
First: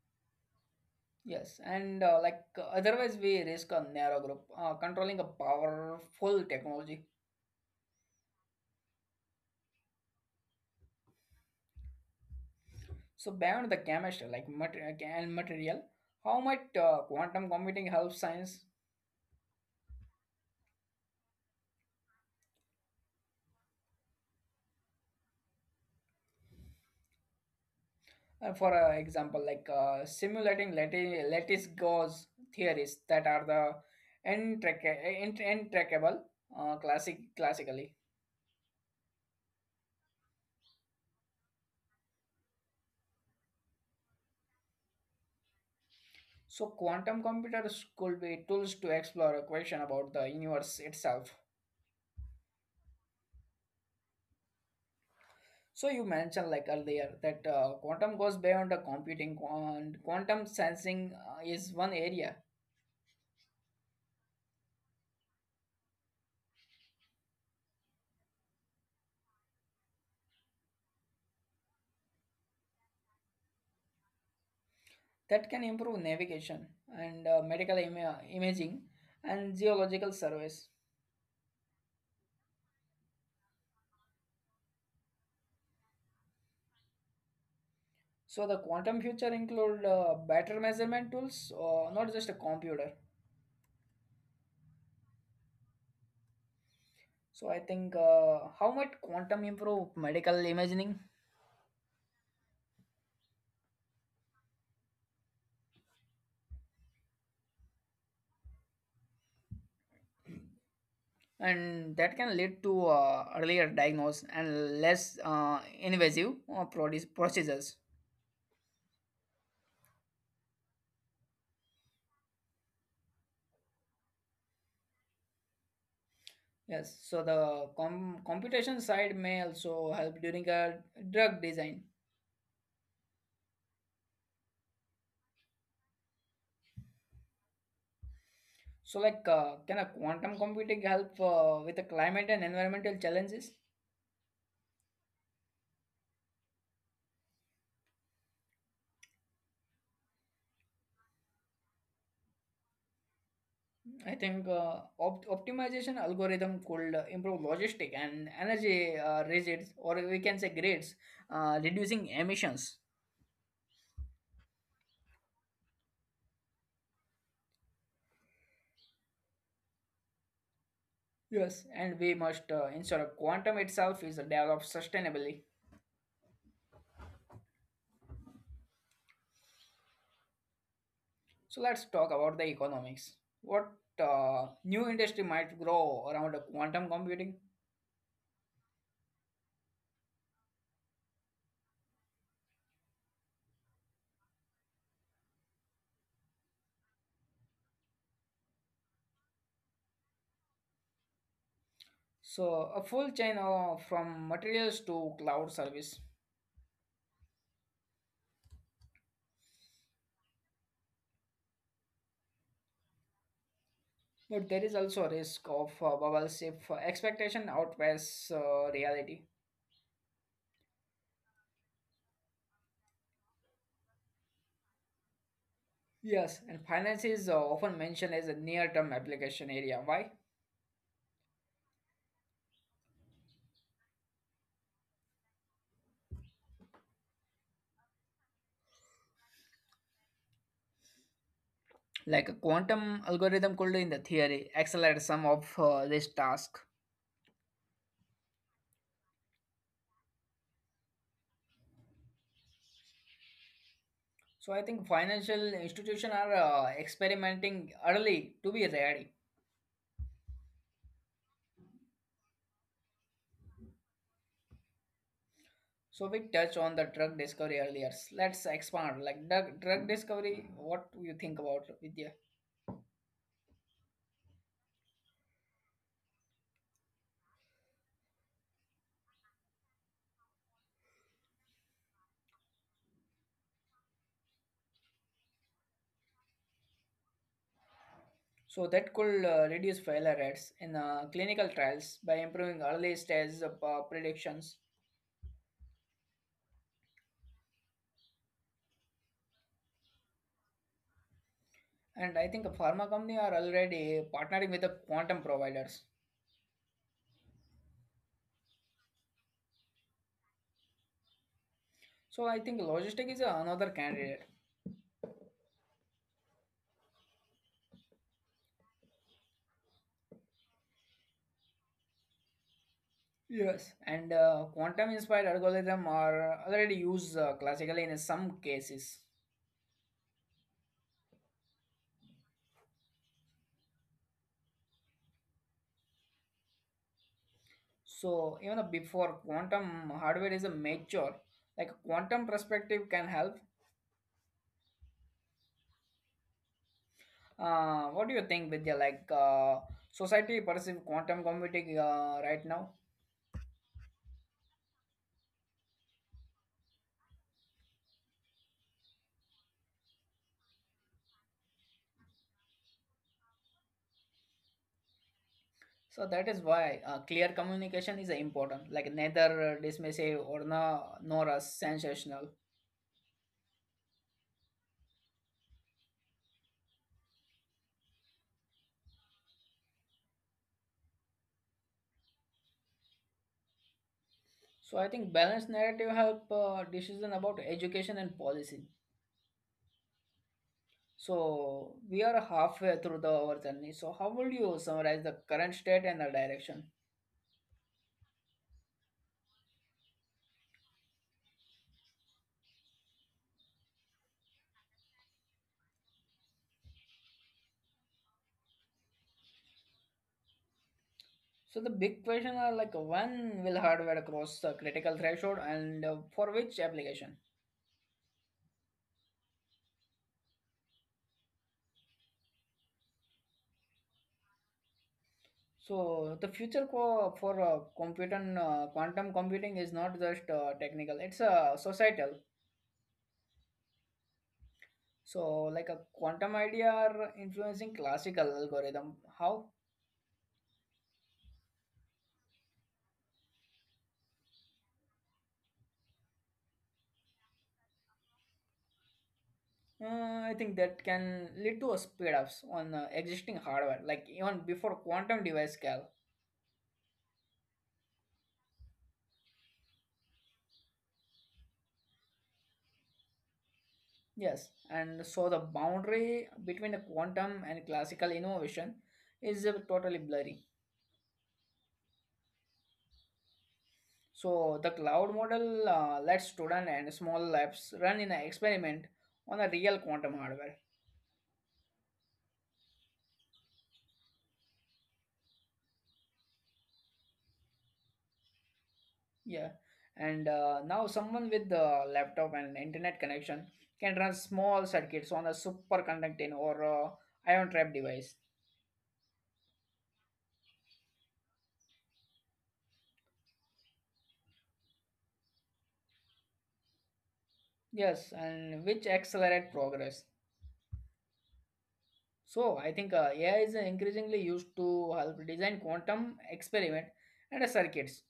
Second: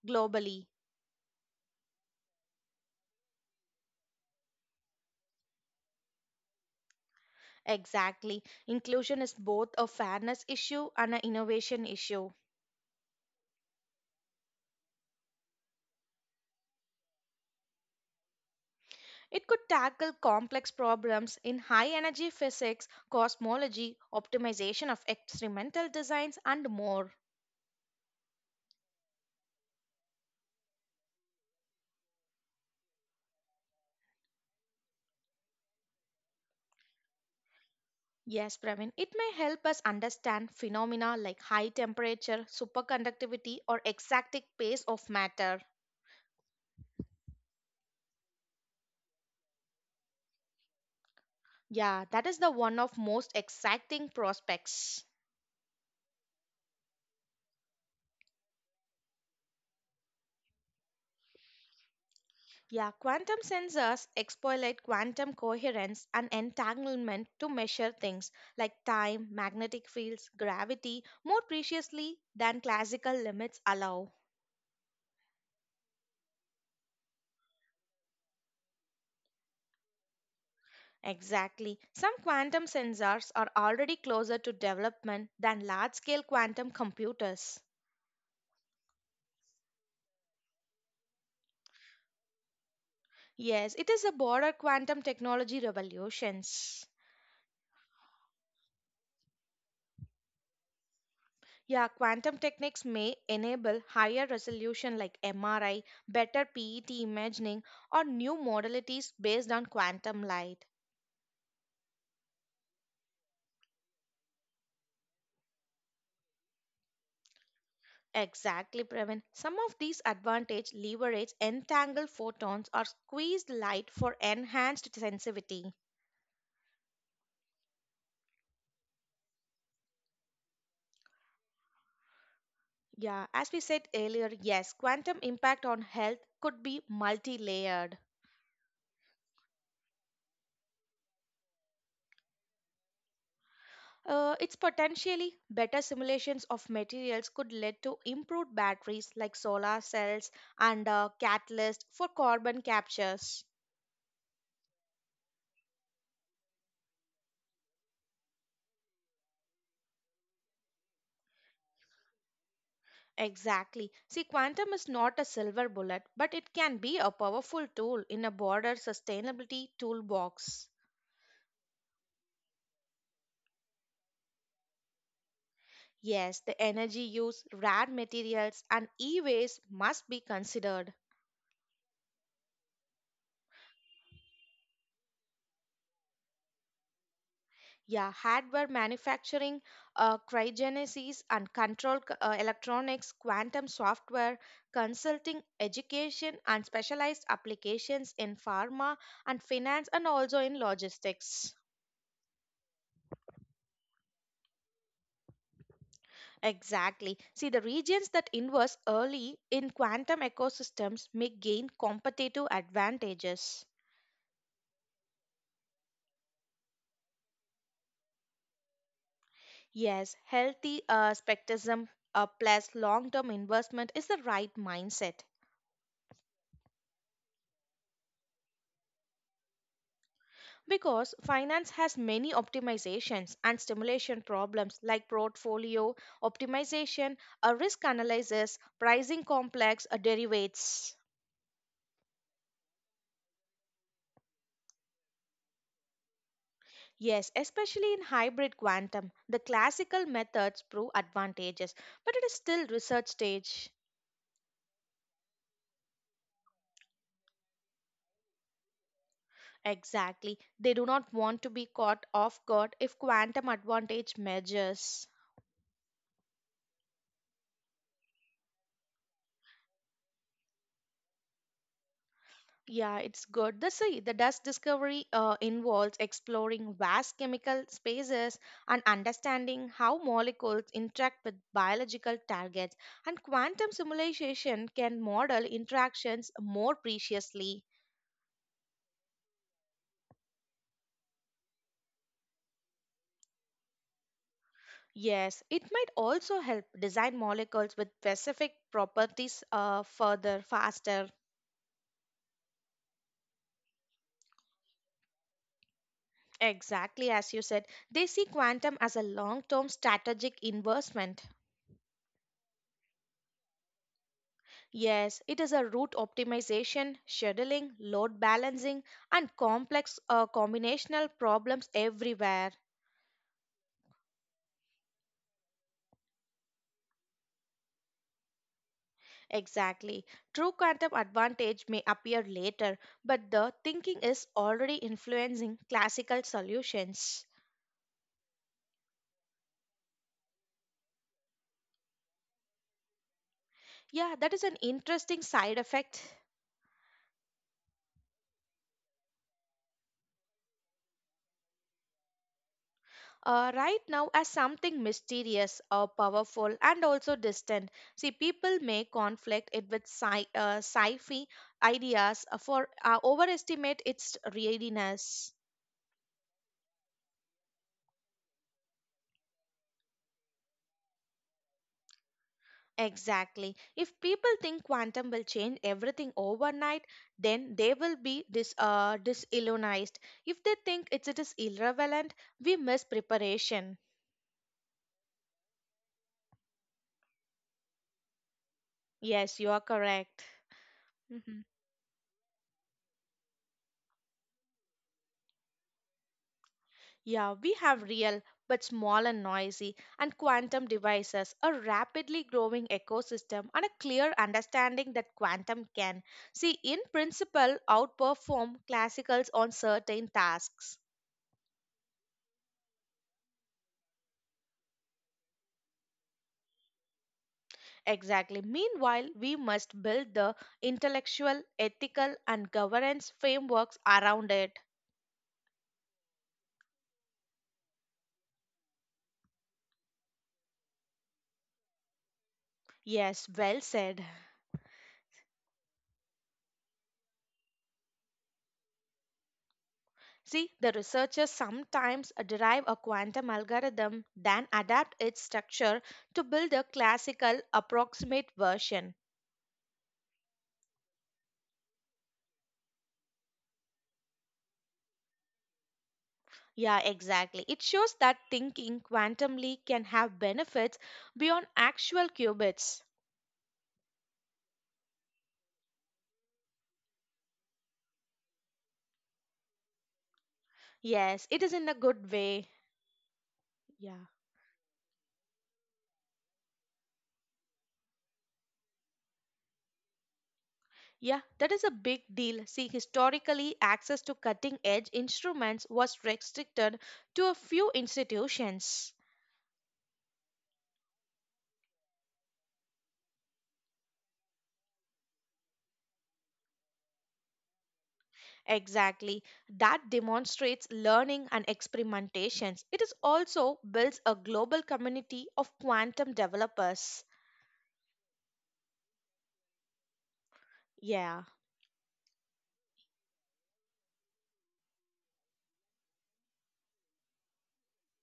S2: globally.
S1: Yes, and like otherwise we risk a narrow group controlling a powerful technology.
S2: Exactly. Inclusion is both a fairness issue and an innovation issue.
S1: So beyond the chemistry, like mater- and material, how might quantum computing help science?
S2: It could tackle complex problems in high energy physics, cosmology, optimization of experimental designs, and more.
S1: For example, simulating lattice gauge theories that are the intractable classically.
S2: Yes, Pravin, it may help us understand phenomena like high temperature, superconductivity, or exact pace of matter.
S1: So quantum computers could be tools to explore a question about the universe itself.
S2: Yeah, that is the one of most exciting prospects.
S1: So you mentioned like earlier that quantum goes beyond the computing and quantum sensing is one area
S2: Yeah, quantum sensors exploit quantum coherence and entanglement to measure things like time, magnetic fields, gravity more preciously than classical limits allow.
S1: that can improve navigation and medical imaging and geological surveys.
S2: Exactly. Some quantum sensors are already closer to development than large scale quantum computers.
S1: So the quantum future include better measurement tools, not just a computer.
S2: Yes, it is a broader quantum technology revolutions.
S1: So I think how might quantum improve medical imaging,
S2: Yeah, quantum techniques may enable higher resolution like MRI, better PET imaging, or new modalities based on quantum light.
S1: and that can lead to earlier diagnosis and less invasive procedures.
S2: Exactly, Pravin. Some of these advantage leverage entangled photons or squeezed light for enhanced sensitivity.
S1: Yes. So the computation side may also help during a drug design.
S2: Yeah, as we said earlier, yes, quantum impact on health could be multi layered.
S1: So like can a quantum computing help with the climate and environmental challenges?
S2: It's potentially better simulations of materials could lead to improved batteries like solar cells and a catalyst for carbon captures.
S1: I think optimization algorithm could improve logistic and energy resids, or we can say grades, reducing emissions.
S2: Exactly. See, quantum is not a silver bullet, but it can be a powerful tool in a broader sustainability toolbox.
S1: Yes, and we must ensure quantum itself is developed sustainably.
S2: Yes, the energy use, rare materials, and e waste must be considered.
S1: So let's talk about the economics. What new industry might grow around the quantum computing?
S2: Yeah, hardware manufacturing, cryogenesis and control electronics, quantum software, consulting, education, and specialized applications in pharma and finance, and also in logistics.
S1: So a full chain of, from materials to cloud service.
S2: Exactly. See, the regions that invest early in quantum ecosystems may gain competitive advantages.
S1: But there is also a risk of bubbles if expectation outweighs reality.
S2: Yes, healthy spectrum plus long term investment is the right mindset.
S1: Yes, and finance is often mentioned as a near-term application area. Why?
S2: Because finance has many optimizations and stimulation problems like portfolio optimization, a risk analysis, pricing complex derivatives.
S1: Like a quantum algorithm could, in the theory, accelerate some of this task.
S2: Yes, especially in hybrid quantum, the classical methods prove advantages, but it is still research stage.
S1: So I think financial institutions are experimenting early to be ready.
S2: Exactly. They do not want to be caught off guard if quantum advantage measures.
S1: So we touched on the drug discovery earlier. Let's expand. Like drug discovery, what do you think about Vidya?
S2: Yeah, it's good. The sea, the dust discovery involves exploring vast chemical spaces and understanding how molecules interact with biological targets. And quantum simulation can model interactions more preciously.
S1: So that could reduce failure rates in clinical trials by improving early stage of predictions.
S2: Yes, it might also help design molecules with specific properties further, faster.
S1: And I think pharma company are already partnering with the quantum providers.
S2: Exactly as you said, they see quantum as a long term strategic investment.
S1: So I think logistic is another candidate.
S2: Yes, it is a route optimization, scheduling, load balancing, and complex combinational problems everywhere.
S1: Yes, and quantum inspired algorithm are already used classically in some cases.
S2: Exactly. True quantum advantage may appear later, but the thinking is already influencing classical solutions.
S1: So even before quantum hardware is a mature, like quantum perspective can help.
S2: Yeah, that is an interesting side effect.
S1: What do you think, Vidya? Like society perceive quantum computing right now?
S2: Right now as something mysterious or powerful and also distant. See, people may conflict it with sci-fi ideas for overestimate its readiness.
S1: So that is why clear communication is important, like neither dismissive or no, nor a sensational.
S2: Exactly. If people think quantum will change everything overnight, then they will be disillusionized. If they think it is irrelevant, we miss preparation.
S1: So I think balanced narrative help decision about education and policy.
S2: Yes, you are correct. Mhm.
S1: So we are halfway through the our journey. So how would you summarize the current state and the direction?
S2: Yeah, we have real but small and noisy and quantum devices, a rapidly growing ecosystem, and a clear understanding that quantum can, see, in principle, outperform classicals on certain tasks.
S1: So the big question are like when will hardware cross the critical threshold and for which application?
S2: Exactly. Meanwhile, we must build the intellectual, ethical, and governance frameworks around it.
S1: So the future co- for computer quantum computing is not just technical; it's a societal.
S2: Yes, well said.
S1: So, like a quantum idea are influencing classical algorithm, how
S2: See, the researchers sometimes derive a quantum algorithm, then adapt its structure to build a classical approximate version.
S1: uh, I think that can lead to a speed ups on existing hardware, like even before quantum device scale.
S2: Yeah, exactly. It shows that thinking quantumly can have benefits beyond actual qubits.
S1: Yes, and so the boundary between the quantum and classical innovation is totally blurry.
S2: Yes, it is in a good way. Yeah.
S1: So the cloud model lets student and small labs run in an experiment on a real quantum hardware.
S2: Yeah, that is a big deal. See, historically, access to cutting edge instruments was restricted to a few institutions.
S1: Yeah, and now someone with the laptop and internet connection can run small circuits on a superconducting or ion trap device.
S2: Exactly. That demonstrates learning and experimentations. It is also builds a global community of quantum developers.
S1: Yes, and which accelerate progress.
S2: Yeah.
S1: So I think AI is increasingly used to help design quantum experiment and circuits.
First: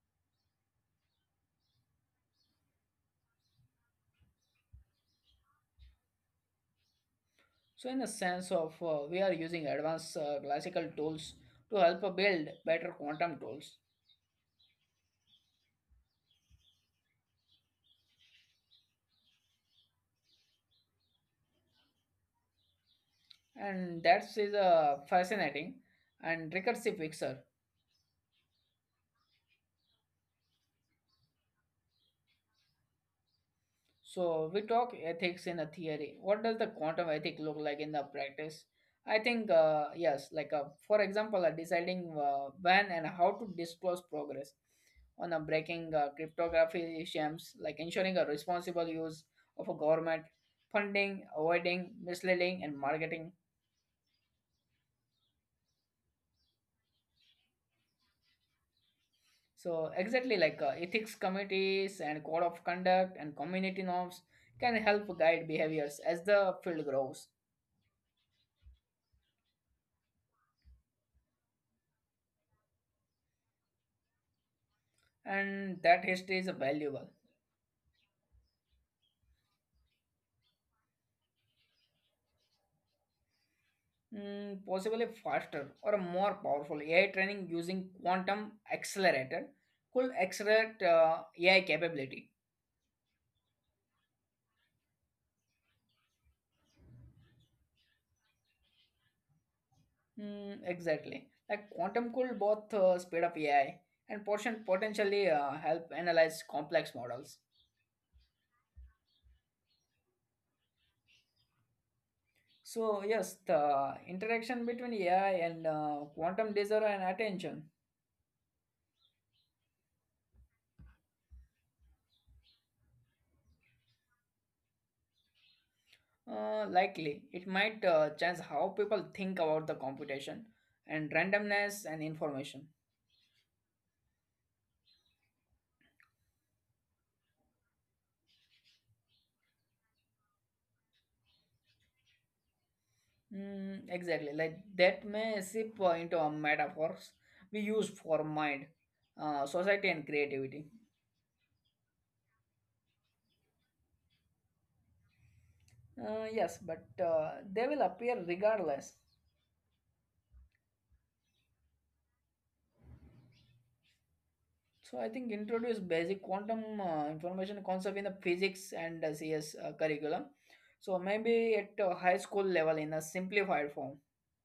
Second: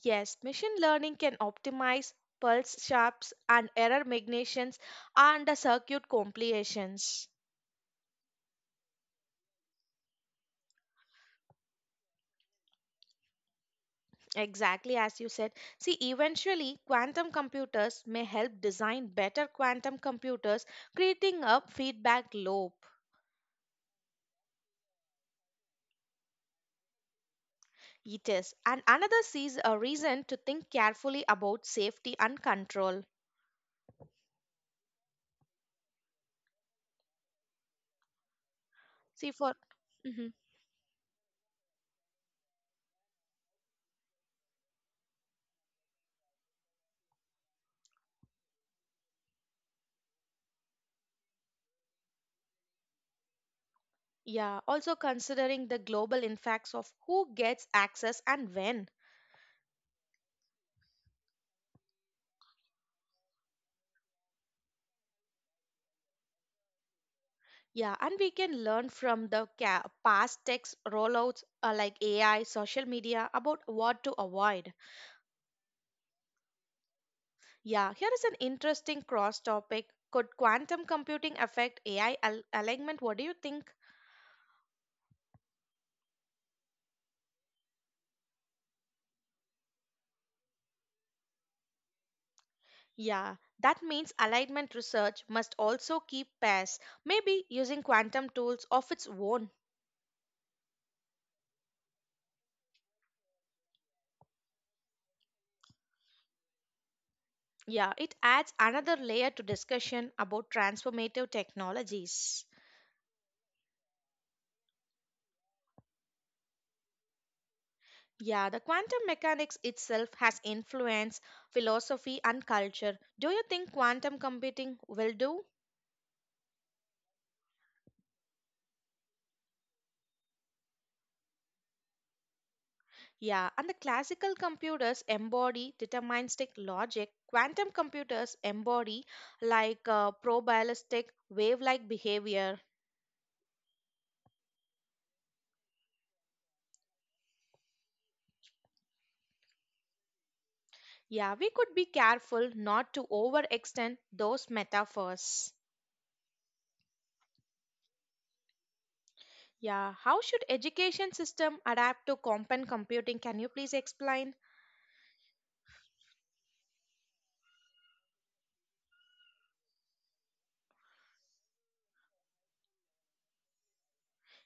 S2: Yes, machine learning can optimize pulse shapes and error magnifications and the circuit complications.
S1: So in a sense of we are using advanced classical tools to help build better quantum tools,
S2: Exactly as you said. See, eventually, quantum computers may help design better quantum computers, creating a feedback loop.
S1: and that is fascinating and recursive picture.
S2: It is. And another sees a reason to think carefully about safety and control.
S1: So we talk ethics in a theory. What does the quantum ethic look like in the practice? I
S2: See,
S1: think
S2: for.
S1: yes,
S2: Mhm.
S1: like, for example, deciding when and how to disclose progress on a breaking cryptography schemes, like ensuring a responsible use of a government funding, avoiding misleading and marketing.
S2: Yeah, also considering the global impacts of who gets access and when.
S1: So exactly like ethics committees and code of conduct and community norms can help guide behaviors as the field grows,
S2: Yeah, and we can learn from the past text rollouts like AI, social media about what to avoid.
S1: and that history is valuable.
S2: Yeah, here is an interesting cross topic. Could quantum computing affect AI alignment? What do you think?
S1: Mm, possibly faster or more powerful AI training using quantum accelerator could accelerate AI capability.
S2: Yeah, that means alignment research must also keep pace, maybe using quantum tools of its own.
S1: Mm, exactly. Like quantum could both speed up AI and portion potentially help analyze complex models.
S2: Yeah, it adds another layer to discussion about transformative technologies.
S1: So yes, the interaction between AI and quantum desire and attention
S2: Yeah, the quantum mechanics itself has influenced philosophy and culture. Do you think quantum computing will do?
S1: likely it might change how people think about the computation and randomness and information.
S2: Yeah, and the classical computers embody deterministic logic. Quantum computers embody like probabilistic wave like behavior.
S1: Mm, exactly, like that massive point or metaphors we use for mind, society, and creativity.
S2: Yeah, we could be careful not to overextend those metaphors.
S1: Yes, but they will appear regardless.
S2: Yeah, how should education system adapt to quantum computing? Can you please explain?
S1: So I think introduce basic quantum information concept in the physics and CS curriculum. So maybe at high school level in a simplified form.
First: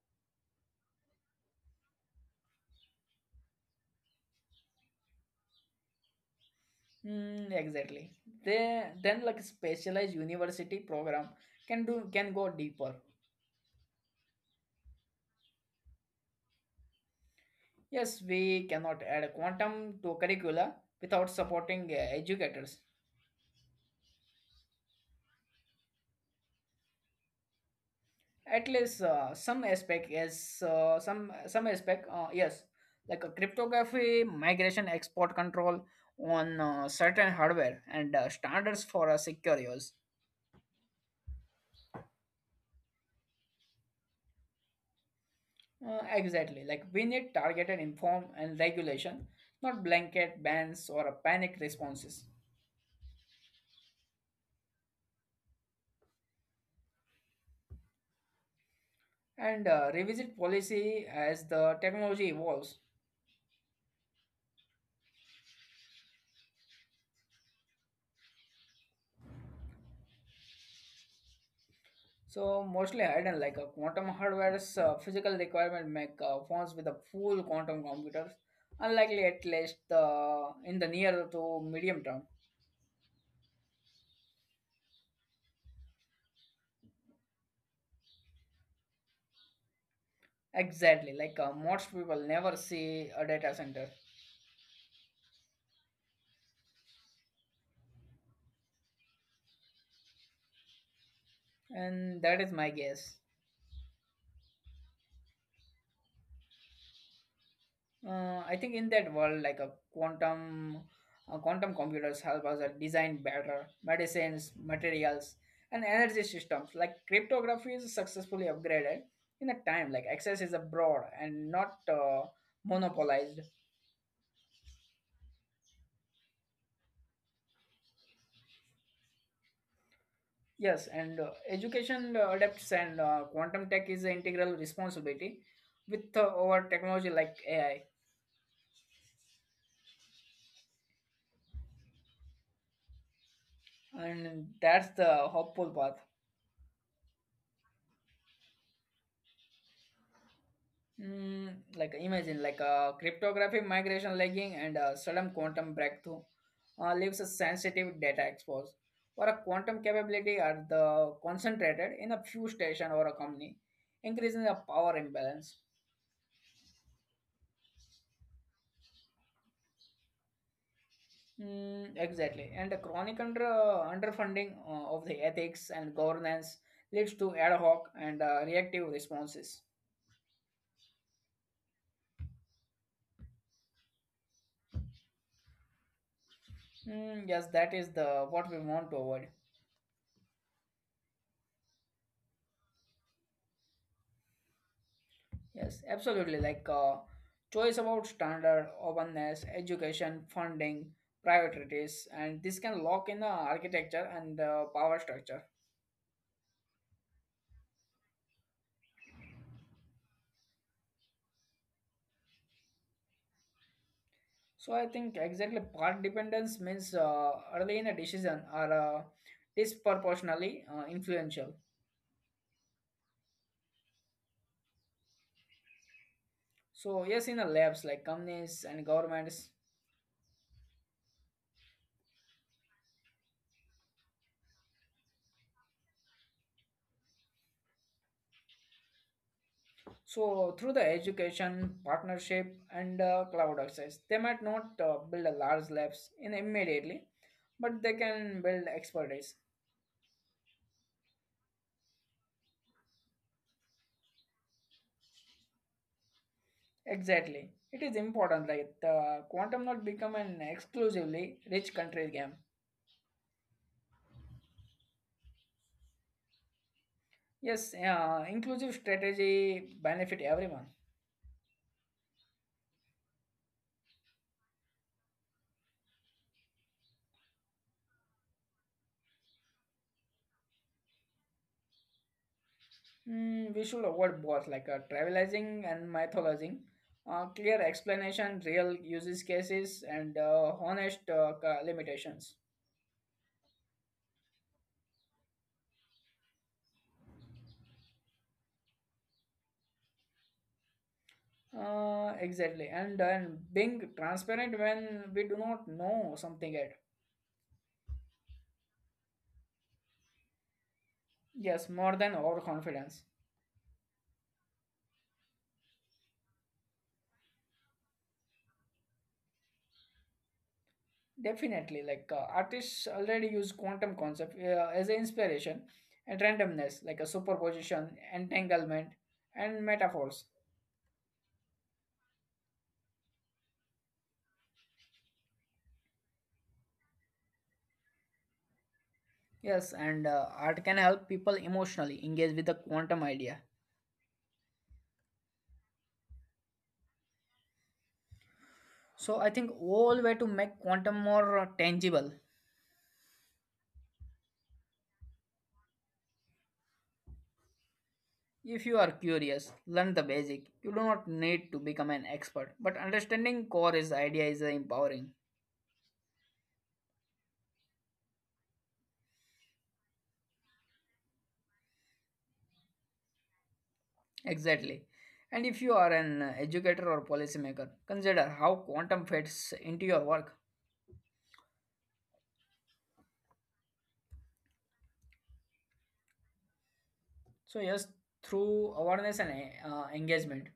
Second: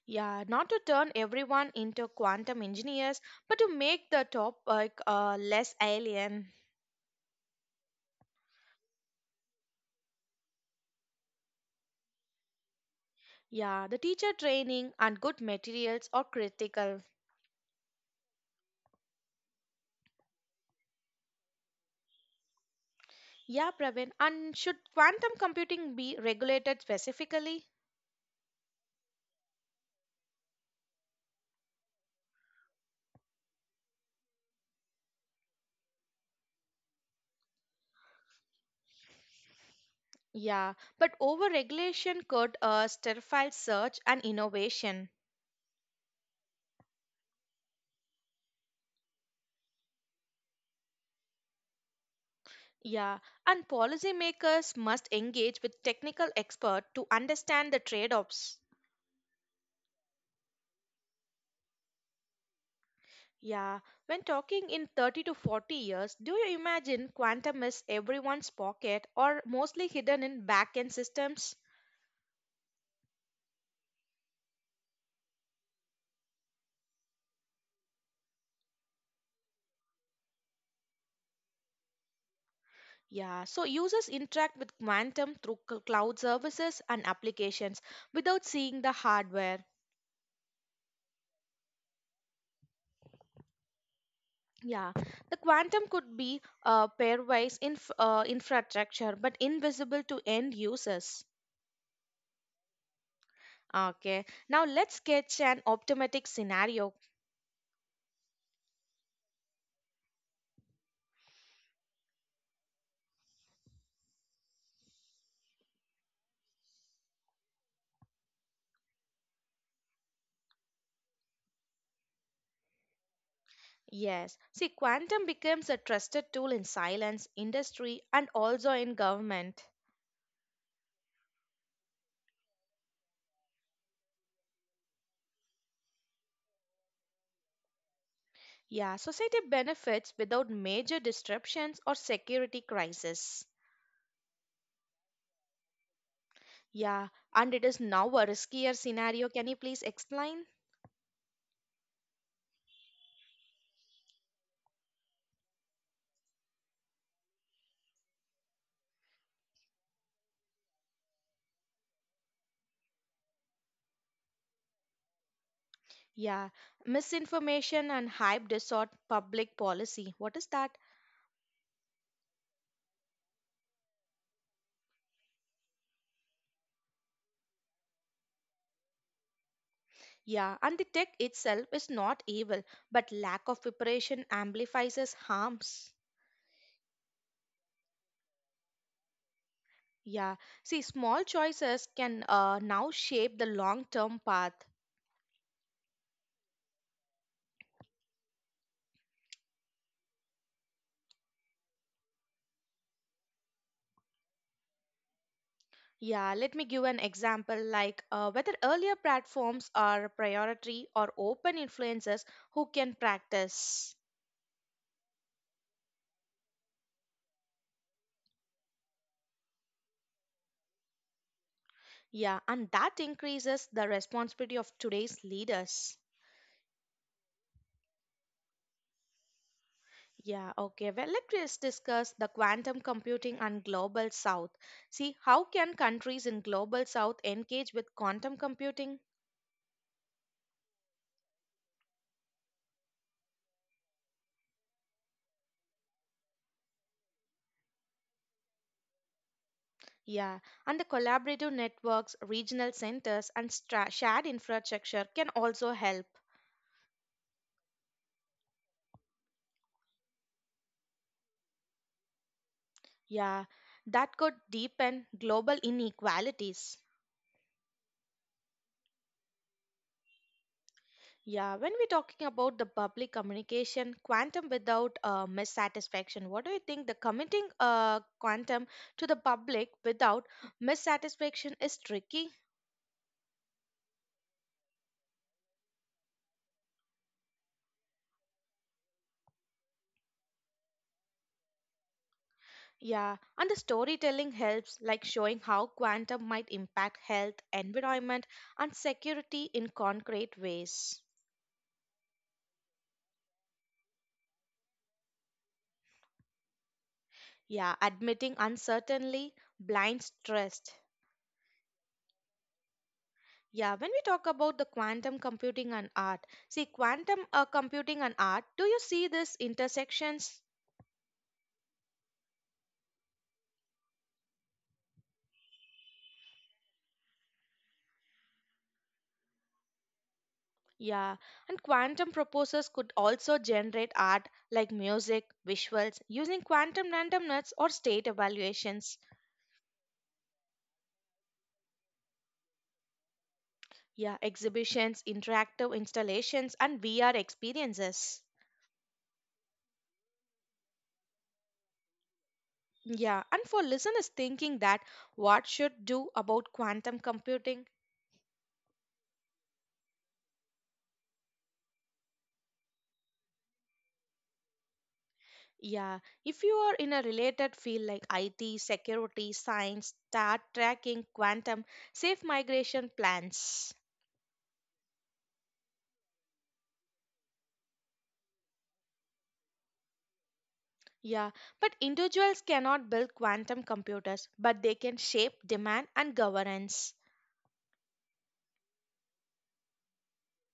S2: Yeah, not to turn everyone into quantum engineers, but to make the topic less alien.
S1: Mm, exactly. They then like specialized university program can go deeper.
S2: Yeah, the teacher training and good materials are critical.
S1: Yes, we cannot add quantum to curricula without supporting educators.
S2: Yeah, Praveen, and should quantum computing be regulated specifically?
S1: At least some aspect. Yes, like a cryptography, migration, export control on certain hardware, and standards for secure use.
S2: Yeah, but over regulation could stifle search and innovation.
S1: Exactly. Like we need targeted inform and regulation, not blanket bans or panic responses.
S2: Yeah, and policymakers must engage with technical experts to understand the trade offs.
S1: And revisit policy as the technology evolves.
S2: Yeah, when talking in 30 to 40 years, do you imagine quantum is everyone's pocket or mostly hidden in back end systems?
S1: So mostly hidden, like a quantum hardware's physical requirement make phones with a full quantum computers unlikely at least in the near to medium term.
S2: Yeah, so users interact with quantum through cloud services and applications without seeing the hardware.
S1: Exactly, like most people never see a data center,
S2: Yeah, the quantum could be pairwise infrastructure but invisible to end users.
S1: and that is my guess.
S2: Okay, now let's sketch an optimistic scenario.
S1: I think in that world, like a quantum computers help us design better medicines, materials, and energy systems. Like cryptography is successfully upgraded in a time. Like access is abroad and not monopolized.
S2: Yes, see, quantum becomes a trusted tool in science, industry, and also in government.
S1: Yes, and education adapts and quantum tech is an integral responsibility with our technology like AI,
S2: Yeah, society benefits without major disruptions or security crisis.
S1: and that's the hopeful path.
S2: Yeah, and it is now a riskier scenario. Can you please explain?
S1: Mm, like imagine like a cryptography migration lagging and a sudden quantum breakthrough leaves a sensitive data exposed, or a quantum capability are the concentrated in a few station or a company, increasing the power imbalance.
S2: Yeah, misinformation and hype distort public policy. What is that?
S1: Exactly, and the chronic underfunding of the ethics and governance leads to ad hoc and reactive responses.
S2: Yeah, and the tech itself is not evil, but lack of preparation amplifies its harms.
S1: Yes, that is the what we want to avoid.
S2: Yeah. See, small choices can now shape the long term path.
S1: Yes, absolutely. Like choice about standard, openness, education, funding, priorities, and this can lock in the architecture and power structure.
S2: Yeah, let me give an example like whether earlier platforms are priority or open influencers who can practice.
S1: So I think exactly part dependence means early in a decision are disproportionately influential.
S2: Yeah, and that increases the responsibility of today's leaders.
S1: So yes, in the labs like companies and governments.
S2: Yeah, okay. Well, let's discuss the quantum computing and global south. See, how can countries in global south engage with quantum computing?
S1: So through the education partnership and cloud access, they might not build a large labs in immediately, but they can build expertise.
S2: Yeah, and the collaborative networks, regional centers, and shared infrastructure can also help.
S1: Exactly. It is important. Like the quantum not become an exclusively rich country game.
S2: Yeah, that could deepen global inequalities.
S1: Yes, inclusive strategy benefit everyone.
S2: Yeah, when we're talking about the public communication, quantum without dissatisfaction, what do you think? The committing quantum to the public without dissatisfaction is tricky.
S1: Hmm, we should avoid both like trivializing and mythologizing. Clear explanation, real uses cases, and honest limitations.
S2: Yeah, and the storytelling helps, like showing how quantum might impact health, environment, and security in concrete ways.
S1: Exactly, and being transparent when we do not know something yet.
S2: Yeah, admitting uncertainly, blinds trust.
S1: Yes, more than overconfidence.
S2: Yeah, when we talk about the quantum computing and art, see, quantum computing and art, do you see this intersections?
S1: Definitely, like artists already use quantum concept as an inspiration and randomness, like a superposition, entanglement, and metaphors.
S2: Yeah, and quantum proposers could also generate art like music, visuals, using quantum randomness or state evaluations.
S1: Yes, and art can help people emotionally engage with the quantum idea.
S2: Yeah, exhibitions, interactive installations, and VR experiences.
S1: So I think all way to make quantum more tangible.
S2: Yeah, and for listeners thinking that what should do about quantum computing,
S1: If you are curious, learn the basic. You do not need to become an expert, but understanding core is idea is empowering.
S2: yeah, if you are in a related field like IT, security, science, star tracking, quantum, safe migration plans.
S1: Exactly. And if you are an educator or policymaker, consider how quantum fits into your work.
S2: Yeah, but individuals cannot build quantum computers, but they can shape demand and governance.
S1: So, yes, through awareness and engagement.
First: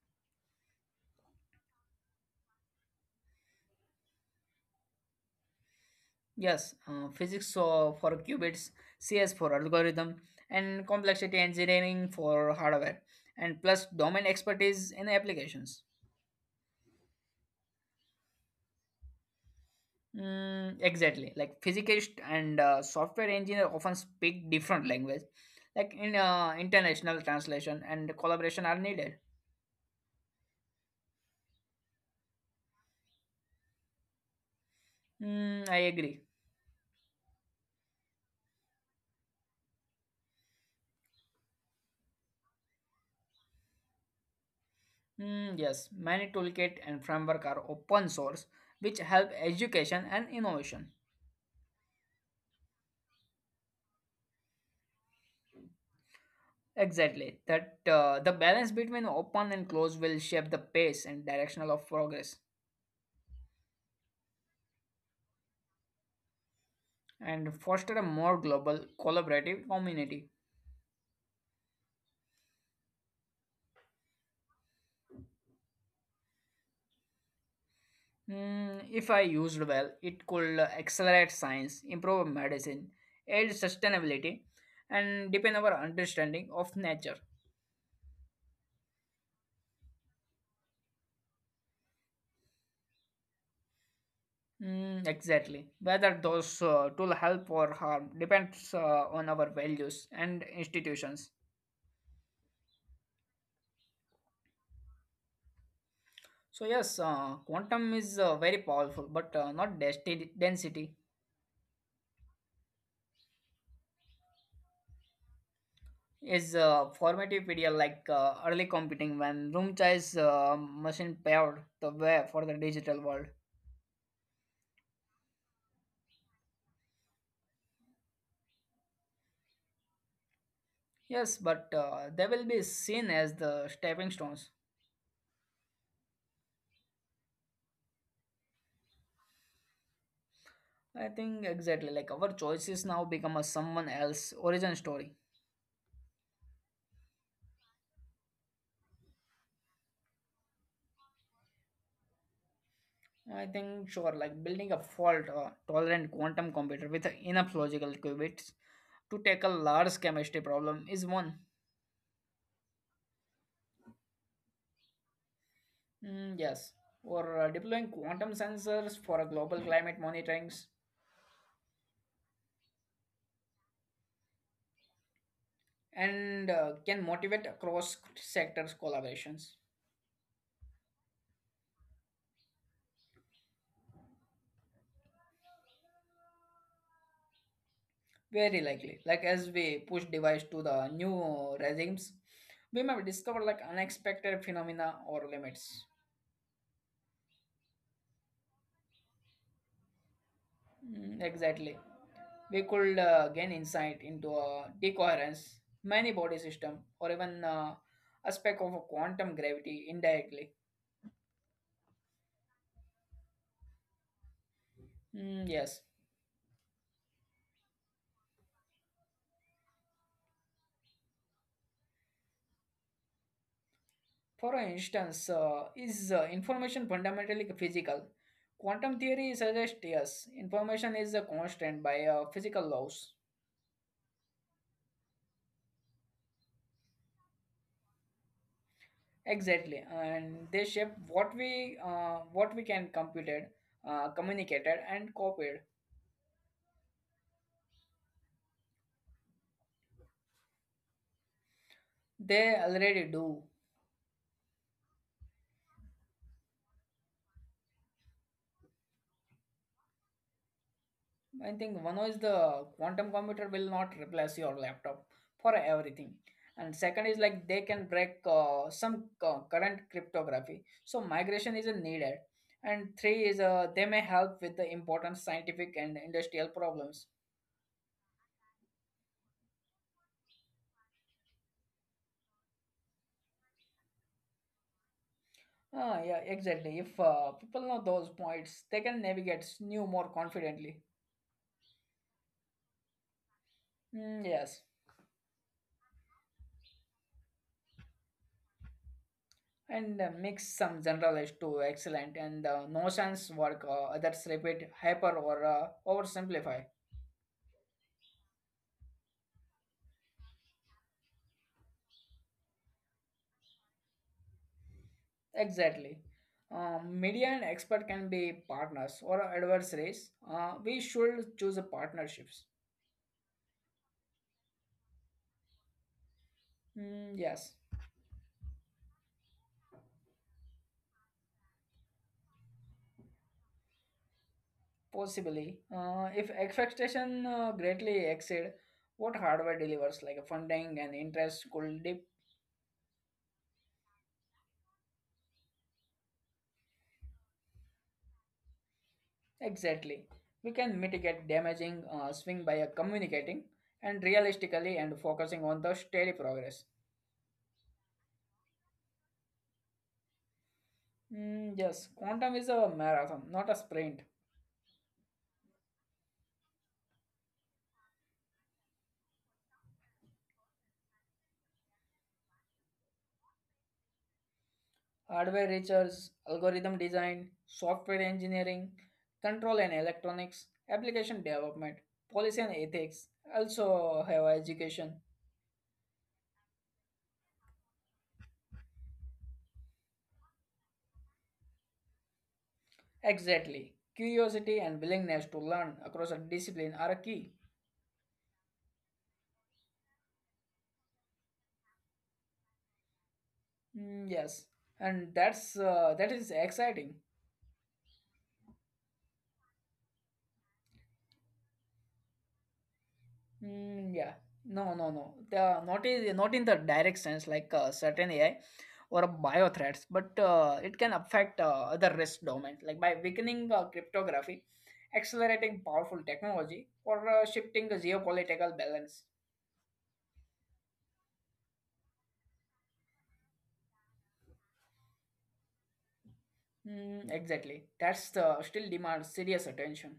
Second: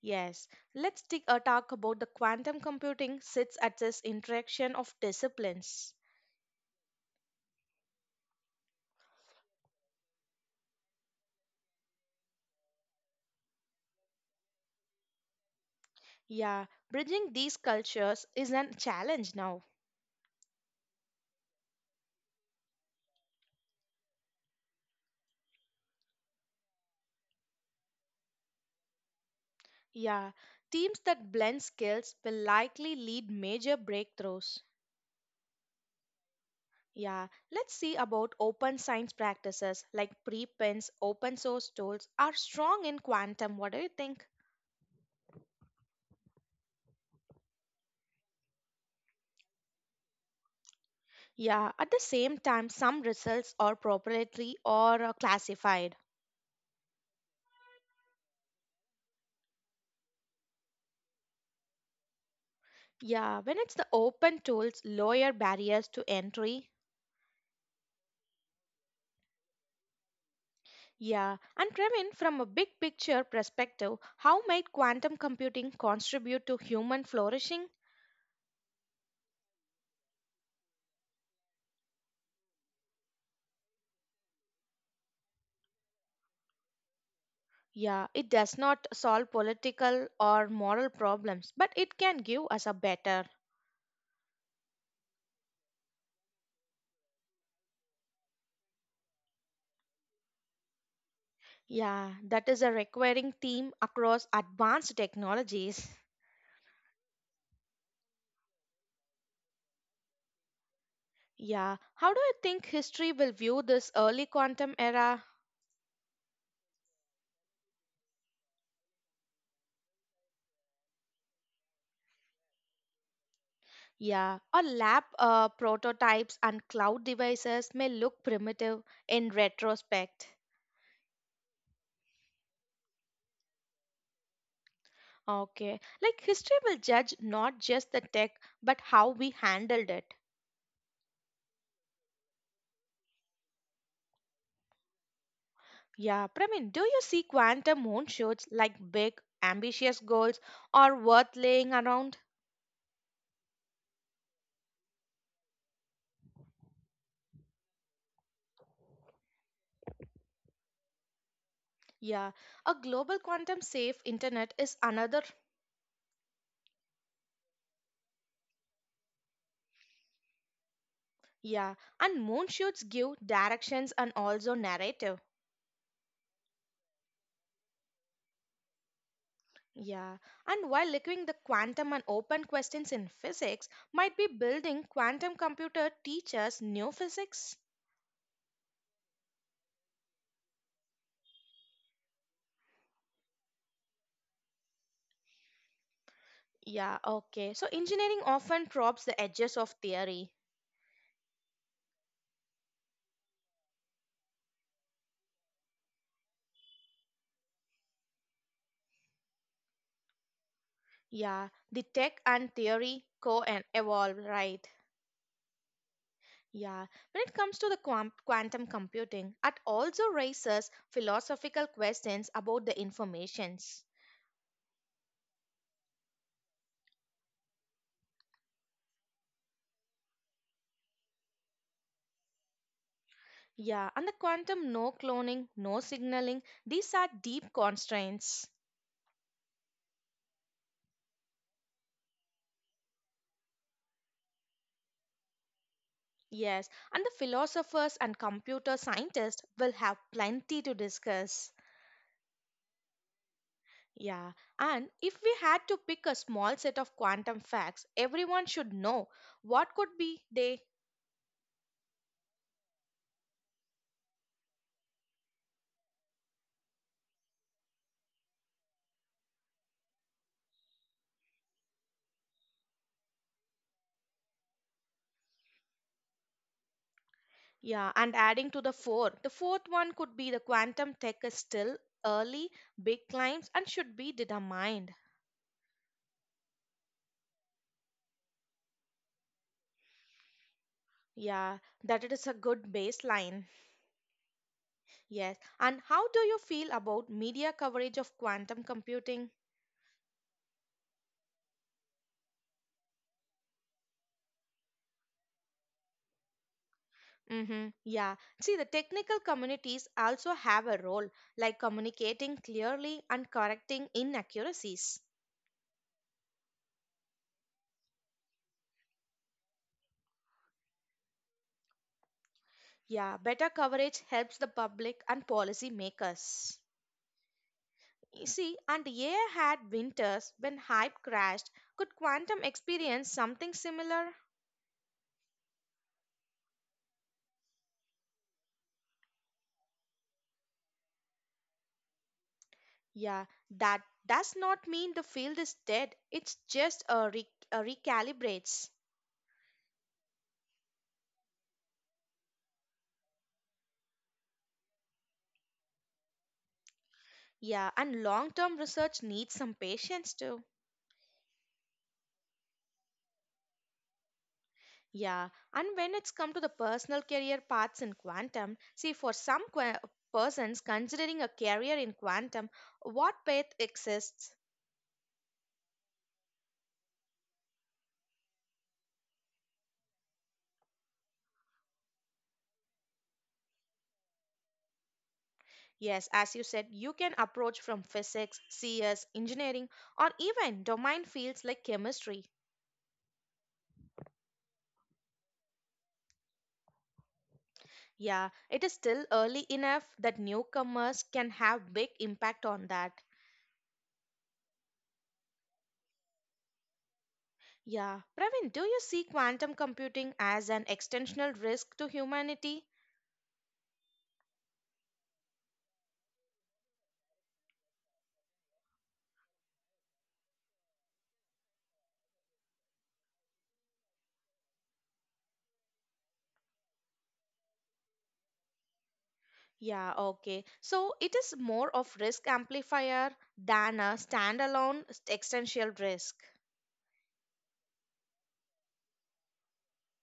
S2: Yes, let's take a talk about the quantum computing sits at this interaction of disciplines.
S1: Yes, physics so for qubits, CS for algorithm, and complexity engineering for hardware, and plus domain expertise in applications.
S2: Yeah, bridging these cultures is a challenge now.
S1: Mm, exactly. Like physicist and software engineer often speak different language. Like in international translation and collaboration are needed.
S2: Yeah, teams that blend skills will likely lead major breakthroughs.
S1: Mm, I agree.
S2: Yeah, let's see about open science practices like preprints, open source tools are strong in quantum. What do you think?
S1: Mm, yes, many toolkit and framework are open source, which help education and innovation.
S2: Yeah, at the same time, some results are proprietary or classified.
S1: Exactly, that the balance between open and closed will shape the pace and directional of progress,
S2: Yeah, when it's the open tools, lower barriers to entry.
S1: and foster a more global collaborative community.
S2: Yeah, and Trevin, from a big picture perspective, how might quantum computing contribute to human flourishing?
S1: Mm, if I used well, it could accelerate science, improve medicine, aid sustainability, and deepen our understanding of nature.
S2: Yeah, it does not solve political or moral problems, but it can give us a better.
S1: Mm, exactly. Whether those tool help or harm depends on our values and institutions.
S2: Yeah, that is a recurring theme across advanced technologies.
S1: So yes, quantum is very powerful, but not density. Density
S2: Yeah, how do you think history will view this early quantum era?
S1: is a formative period like early computing when room size machine paved the way for the digital world.
S2: Yeah, or lab prototypes and cloud devices may look primitive in retrospect.
S1: Yes, but they will be seen as the stepping stones.
S2: Okay, like history will judge not just the tech but how we handled it.
S1: I think exactly like our choices now become a someone else origin story.
S2: Yeah, Pramin, do you see quantum moonshoots like big, ambitious goals or worth laying around?
S1: I think sure, like building a fault-tolerant quantum computer with enough logical qubits to tackle large chemistry problem is one.
S2: Yeah, a global quantum safe internet is another.
S1: Mm, yes, or deploying quantum sensors for a global climate monitorings,
S2: Yeah, and moonshoots give directions and also narrative.
S1: and can motivate across sectors collaborations.
S2: Yeah, and while looking the quantum and open questions in physics, might be building quantum computer teaches new physics.
S1: Very likely, like as we push device to the new regimes, we may discover like unexpected phenomena or limits.
S2: Yeah, okay. So engineering often probes the edges of theory.
S1: Mm, exactly. We could gain insight into decoherence, many body system, or even aspect of quantum gravity indirectly.
S2: Yeah, the tech and theory co and evolve, right?
S1: Mm, yes.
S2: Yeah, when it comes to the quantum computing, it also raises philosophical questions about the informations.
S1: For instance, is information fundamentally physical? Quantum theory suggests yes, information is a constant by physical laws.
S2: Yeah, and the quantum no cloning, no signaling, these are deep constraints.
S1: Exactly, and they shape what we can computed, communicated, and copied.
S2: Yes, and the philosophers and computer scientists will have plenty to discuss.
S1: They already do.
S2: Yeah, and if we had to pick a small set of quantum facts everyone should know, what could be they?
S1: I think one is the quantum computer will not replace your laptop for everything. And second is like they can break some current cryptography. So migration isn't needed. And three is they may help with the important scientific and industrial problems.
S2: Yeah, and adding to the four, the fourth one could be the quantum tech is still early, big climbs, and should be determined.
S1: Ah, yeah, exactly. If people know those points, they can navigate new more confidently.
S2: Yeah, that it is a good baseline.
S1: Mm, yes,
S2: Yes. And how do you feel about media coverage of quantum computing?
S1: and mix some generalized to excellent and no sense work others repeat hyper or oversimplify.
S2: Mm-hmm. Yeah. See, the technical communities also have a role, like communicating clearly and correcting inaccuracies.
S1: Exactly. Media and expert can be partners or adversaries. We should choose a partnerships.
S2: Yeah, better coverage helps the public and policy makers.
S1: Mm, yes,
S2: You see, and AI had winters when hype crashed. Could quantum experience something similar?
S1: possibly. If expectation greatly exceed what hardware delivers, like funding and interest could dip.
S2: Yeah, that does not mean the field is dead. It's just a, a recalibrates.
S1: Exactly. We can mitigate damaging swing by communicating and realistically and focusing on the steady progress.
S2: Yeah, and long term research needs some patience too.
S1: Mm, yes, quantum is a marathon, not a sprint.
S2: Yeah, and when it's come to the personal career paths in quantum, see, for some persons considering a career in quantum, what path exists?
S1: Hardware research, algorithm design, software engineering, control and electronics, application development, policy and ethics, also have education.
S2: Yes, as you said, you can approach from physics, CS, engineering, or even domain fields like chemistry.
S1: Exactly. Curiosity and willingness to learn across a discipline are key.
S2: Yeah, it is still early enough that newcomers can have big impact on that.
S1: Mm, yes, and that is exciting.
S2: Yeah, Praveen, do you see quantum computing as an extensional risk to humanity?
S1: Mm, yeah. No, no, no. The not is not in the direct sense like certain AI or bio threats, but it can affect other risk domains like by weakening cryptography, accelerating powerful technology, or shifting the geopolitical balance.
S2: Yeah, okay. So it is more of risk amplifier than a standalone existential risk.
S1: Mm, exactly. That's still demands serious attention.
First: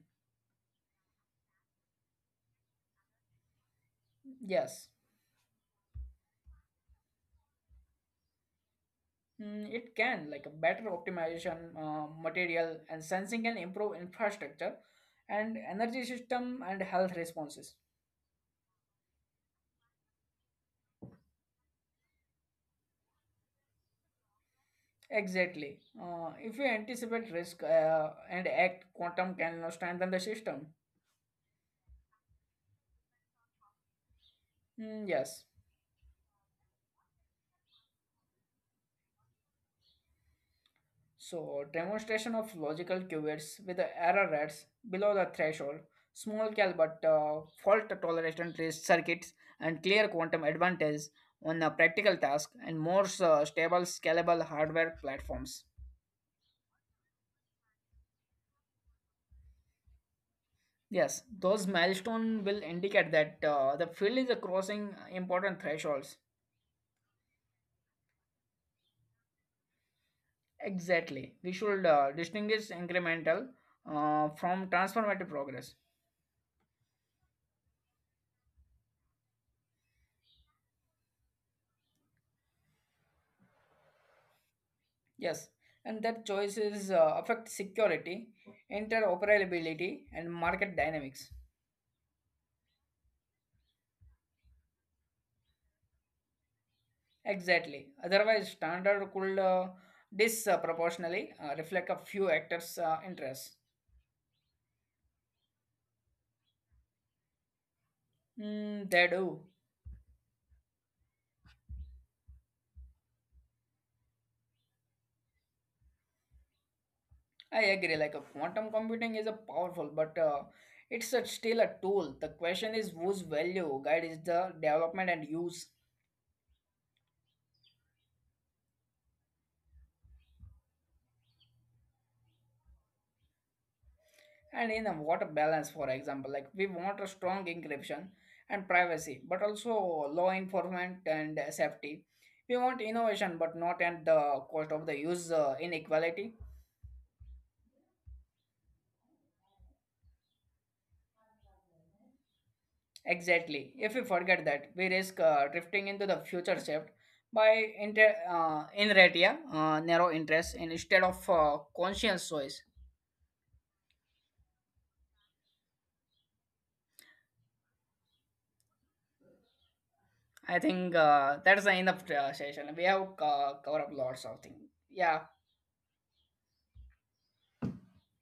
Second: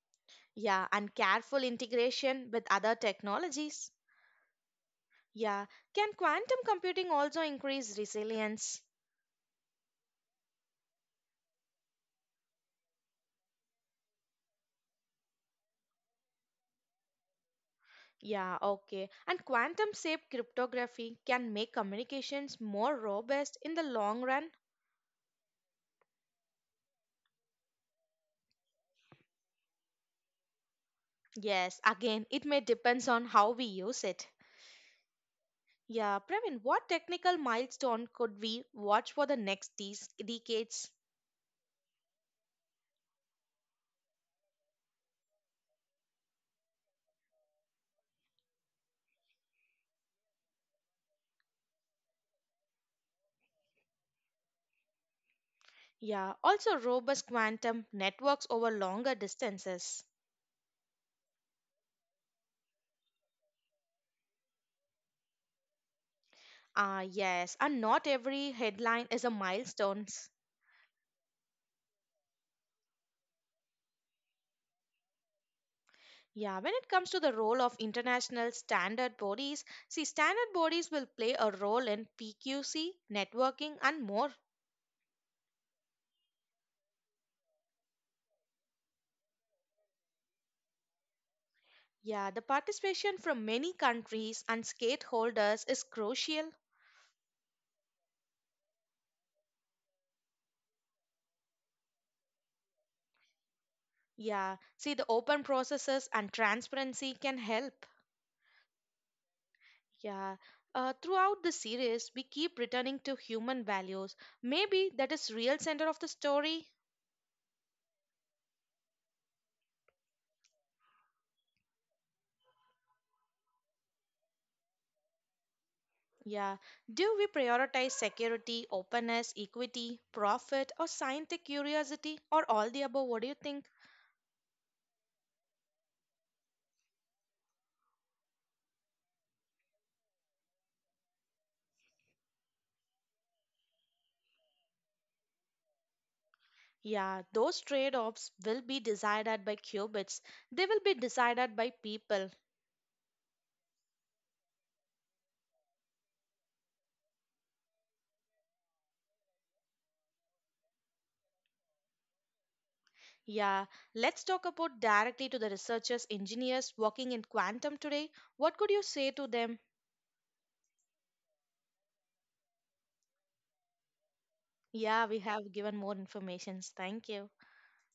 S2: Yeah, and careful integration with other technologies.
S1: Yes.
S2: Yeah. Can quantum computing also increase resilience?
S1: Mm, it can like a better optimization, material and sensing can improve infrastructure and energy system and health responses.
S2: Yeah, okay. And quantum safe cryptography can make communications more robust in the long run?
S1: Exactly. If you anticipate risk and act, quantum can now strengthen the system.
S2: Yes, again, it may depends on how we use it.
S1: Hmm, yes.
S2: Yeah, Praveen, what technical milestone could we watch for the next these decades?
S1: So, demonstration of logical qubits with the error rates below the threshold, small cal but fault tolerant trace circuits, and clear quantum advantage on a practical task and more stable, scalable hardware platforms.
S2: Yeah, also robust quantum networks over longer distances.
S1: Yes, those milestones will indicate that the field is crossing important thresholds.
S2: Ah, yes, and not every headline is a milestone.
S1: Exactly. We should distinguish incremental from transformative progress.
S2: Yeah, when it comes to the role of international standard bodies, see, standard bodies will play a role in PQC, networking, and more.
S1: Yes, and that choices affect security, interoperability, and market dynamics.
S2: Yeah, the participation from many countries and stakeholders is crucial.
S1: Exactly. Otherwise, standard could disproportionately reflect a few actors' interests.
S2: Yeah, see, the open processes and transparency can help.
S1: Mm, they do.
S2: Yeah, throughout the series, we keep returning to human values. Maybe that is real center of the story.
S1: I agree. Like a quantum computing is a powerful, but it's a, still a tool. The question is whose value guides the development and use.
S2: Yeah. Do we prioritize security, openness, equity, profit, or scientific curiosity, or all the above? What do you think?
S1: And in a water balance, for example, like we want a strong encryption and privacy, but also law enforcement and safety. We want innovation, but not at the cost of the user inequality.
S2: Yeah, those trade offs will be decided by qubits. They will be decided by people.
S1: Exactly, if we forget that, we risk drifting into the future shift by inertia ratia, narrow interest instead of conscious choice.
S2: Yeah, let's talk about directly to the researchers, engineers working in quantum today. What could you say to them?
S1: I think that's the end of the session. We have covered up lots of things.
S2: Yeah, we
S1: Yeah.
S2: have given more information. Thank you.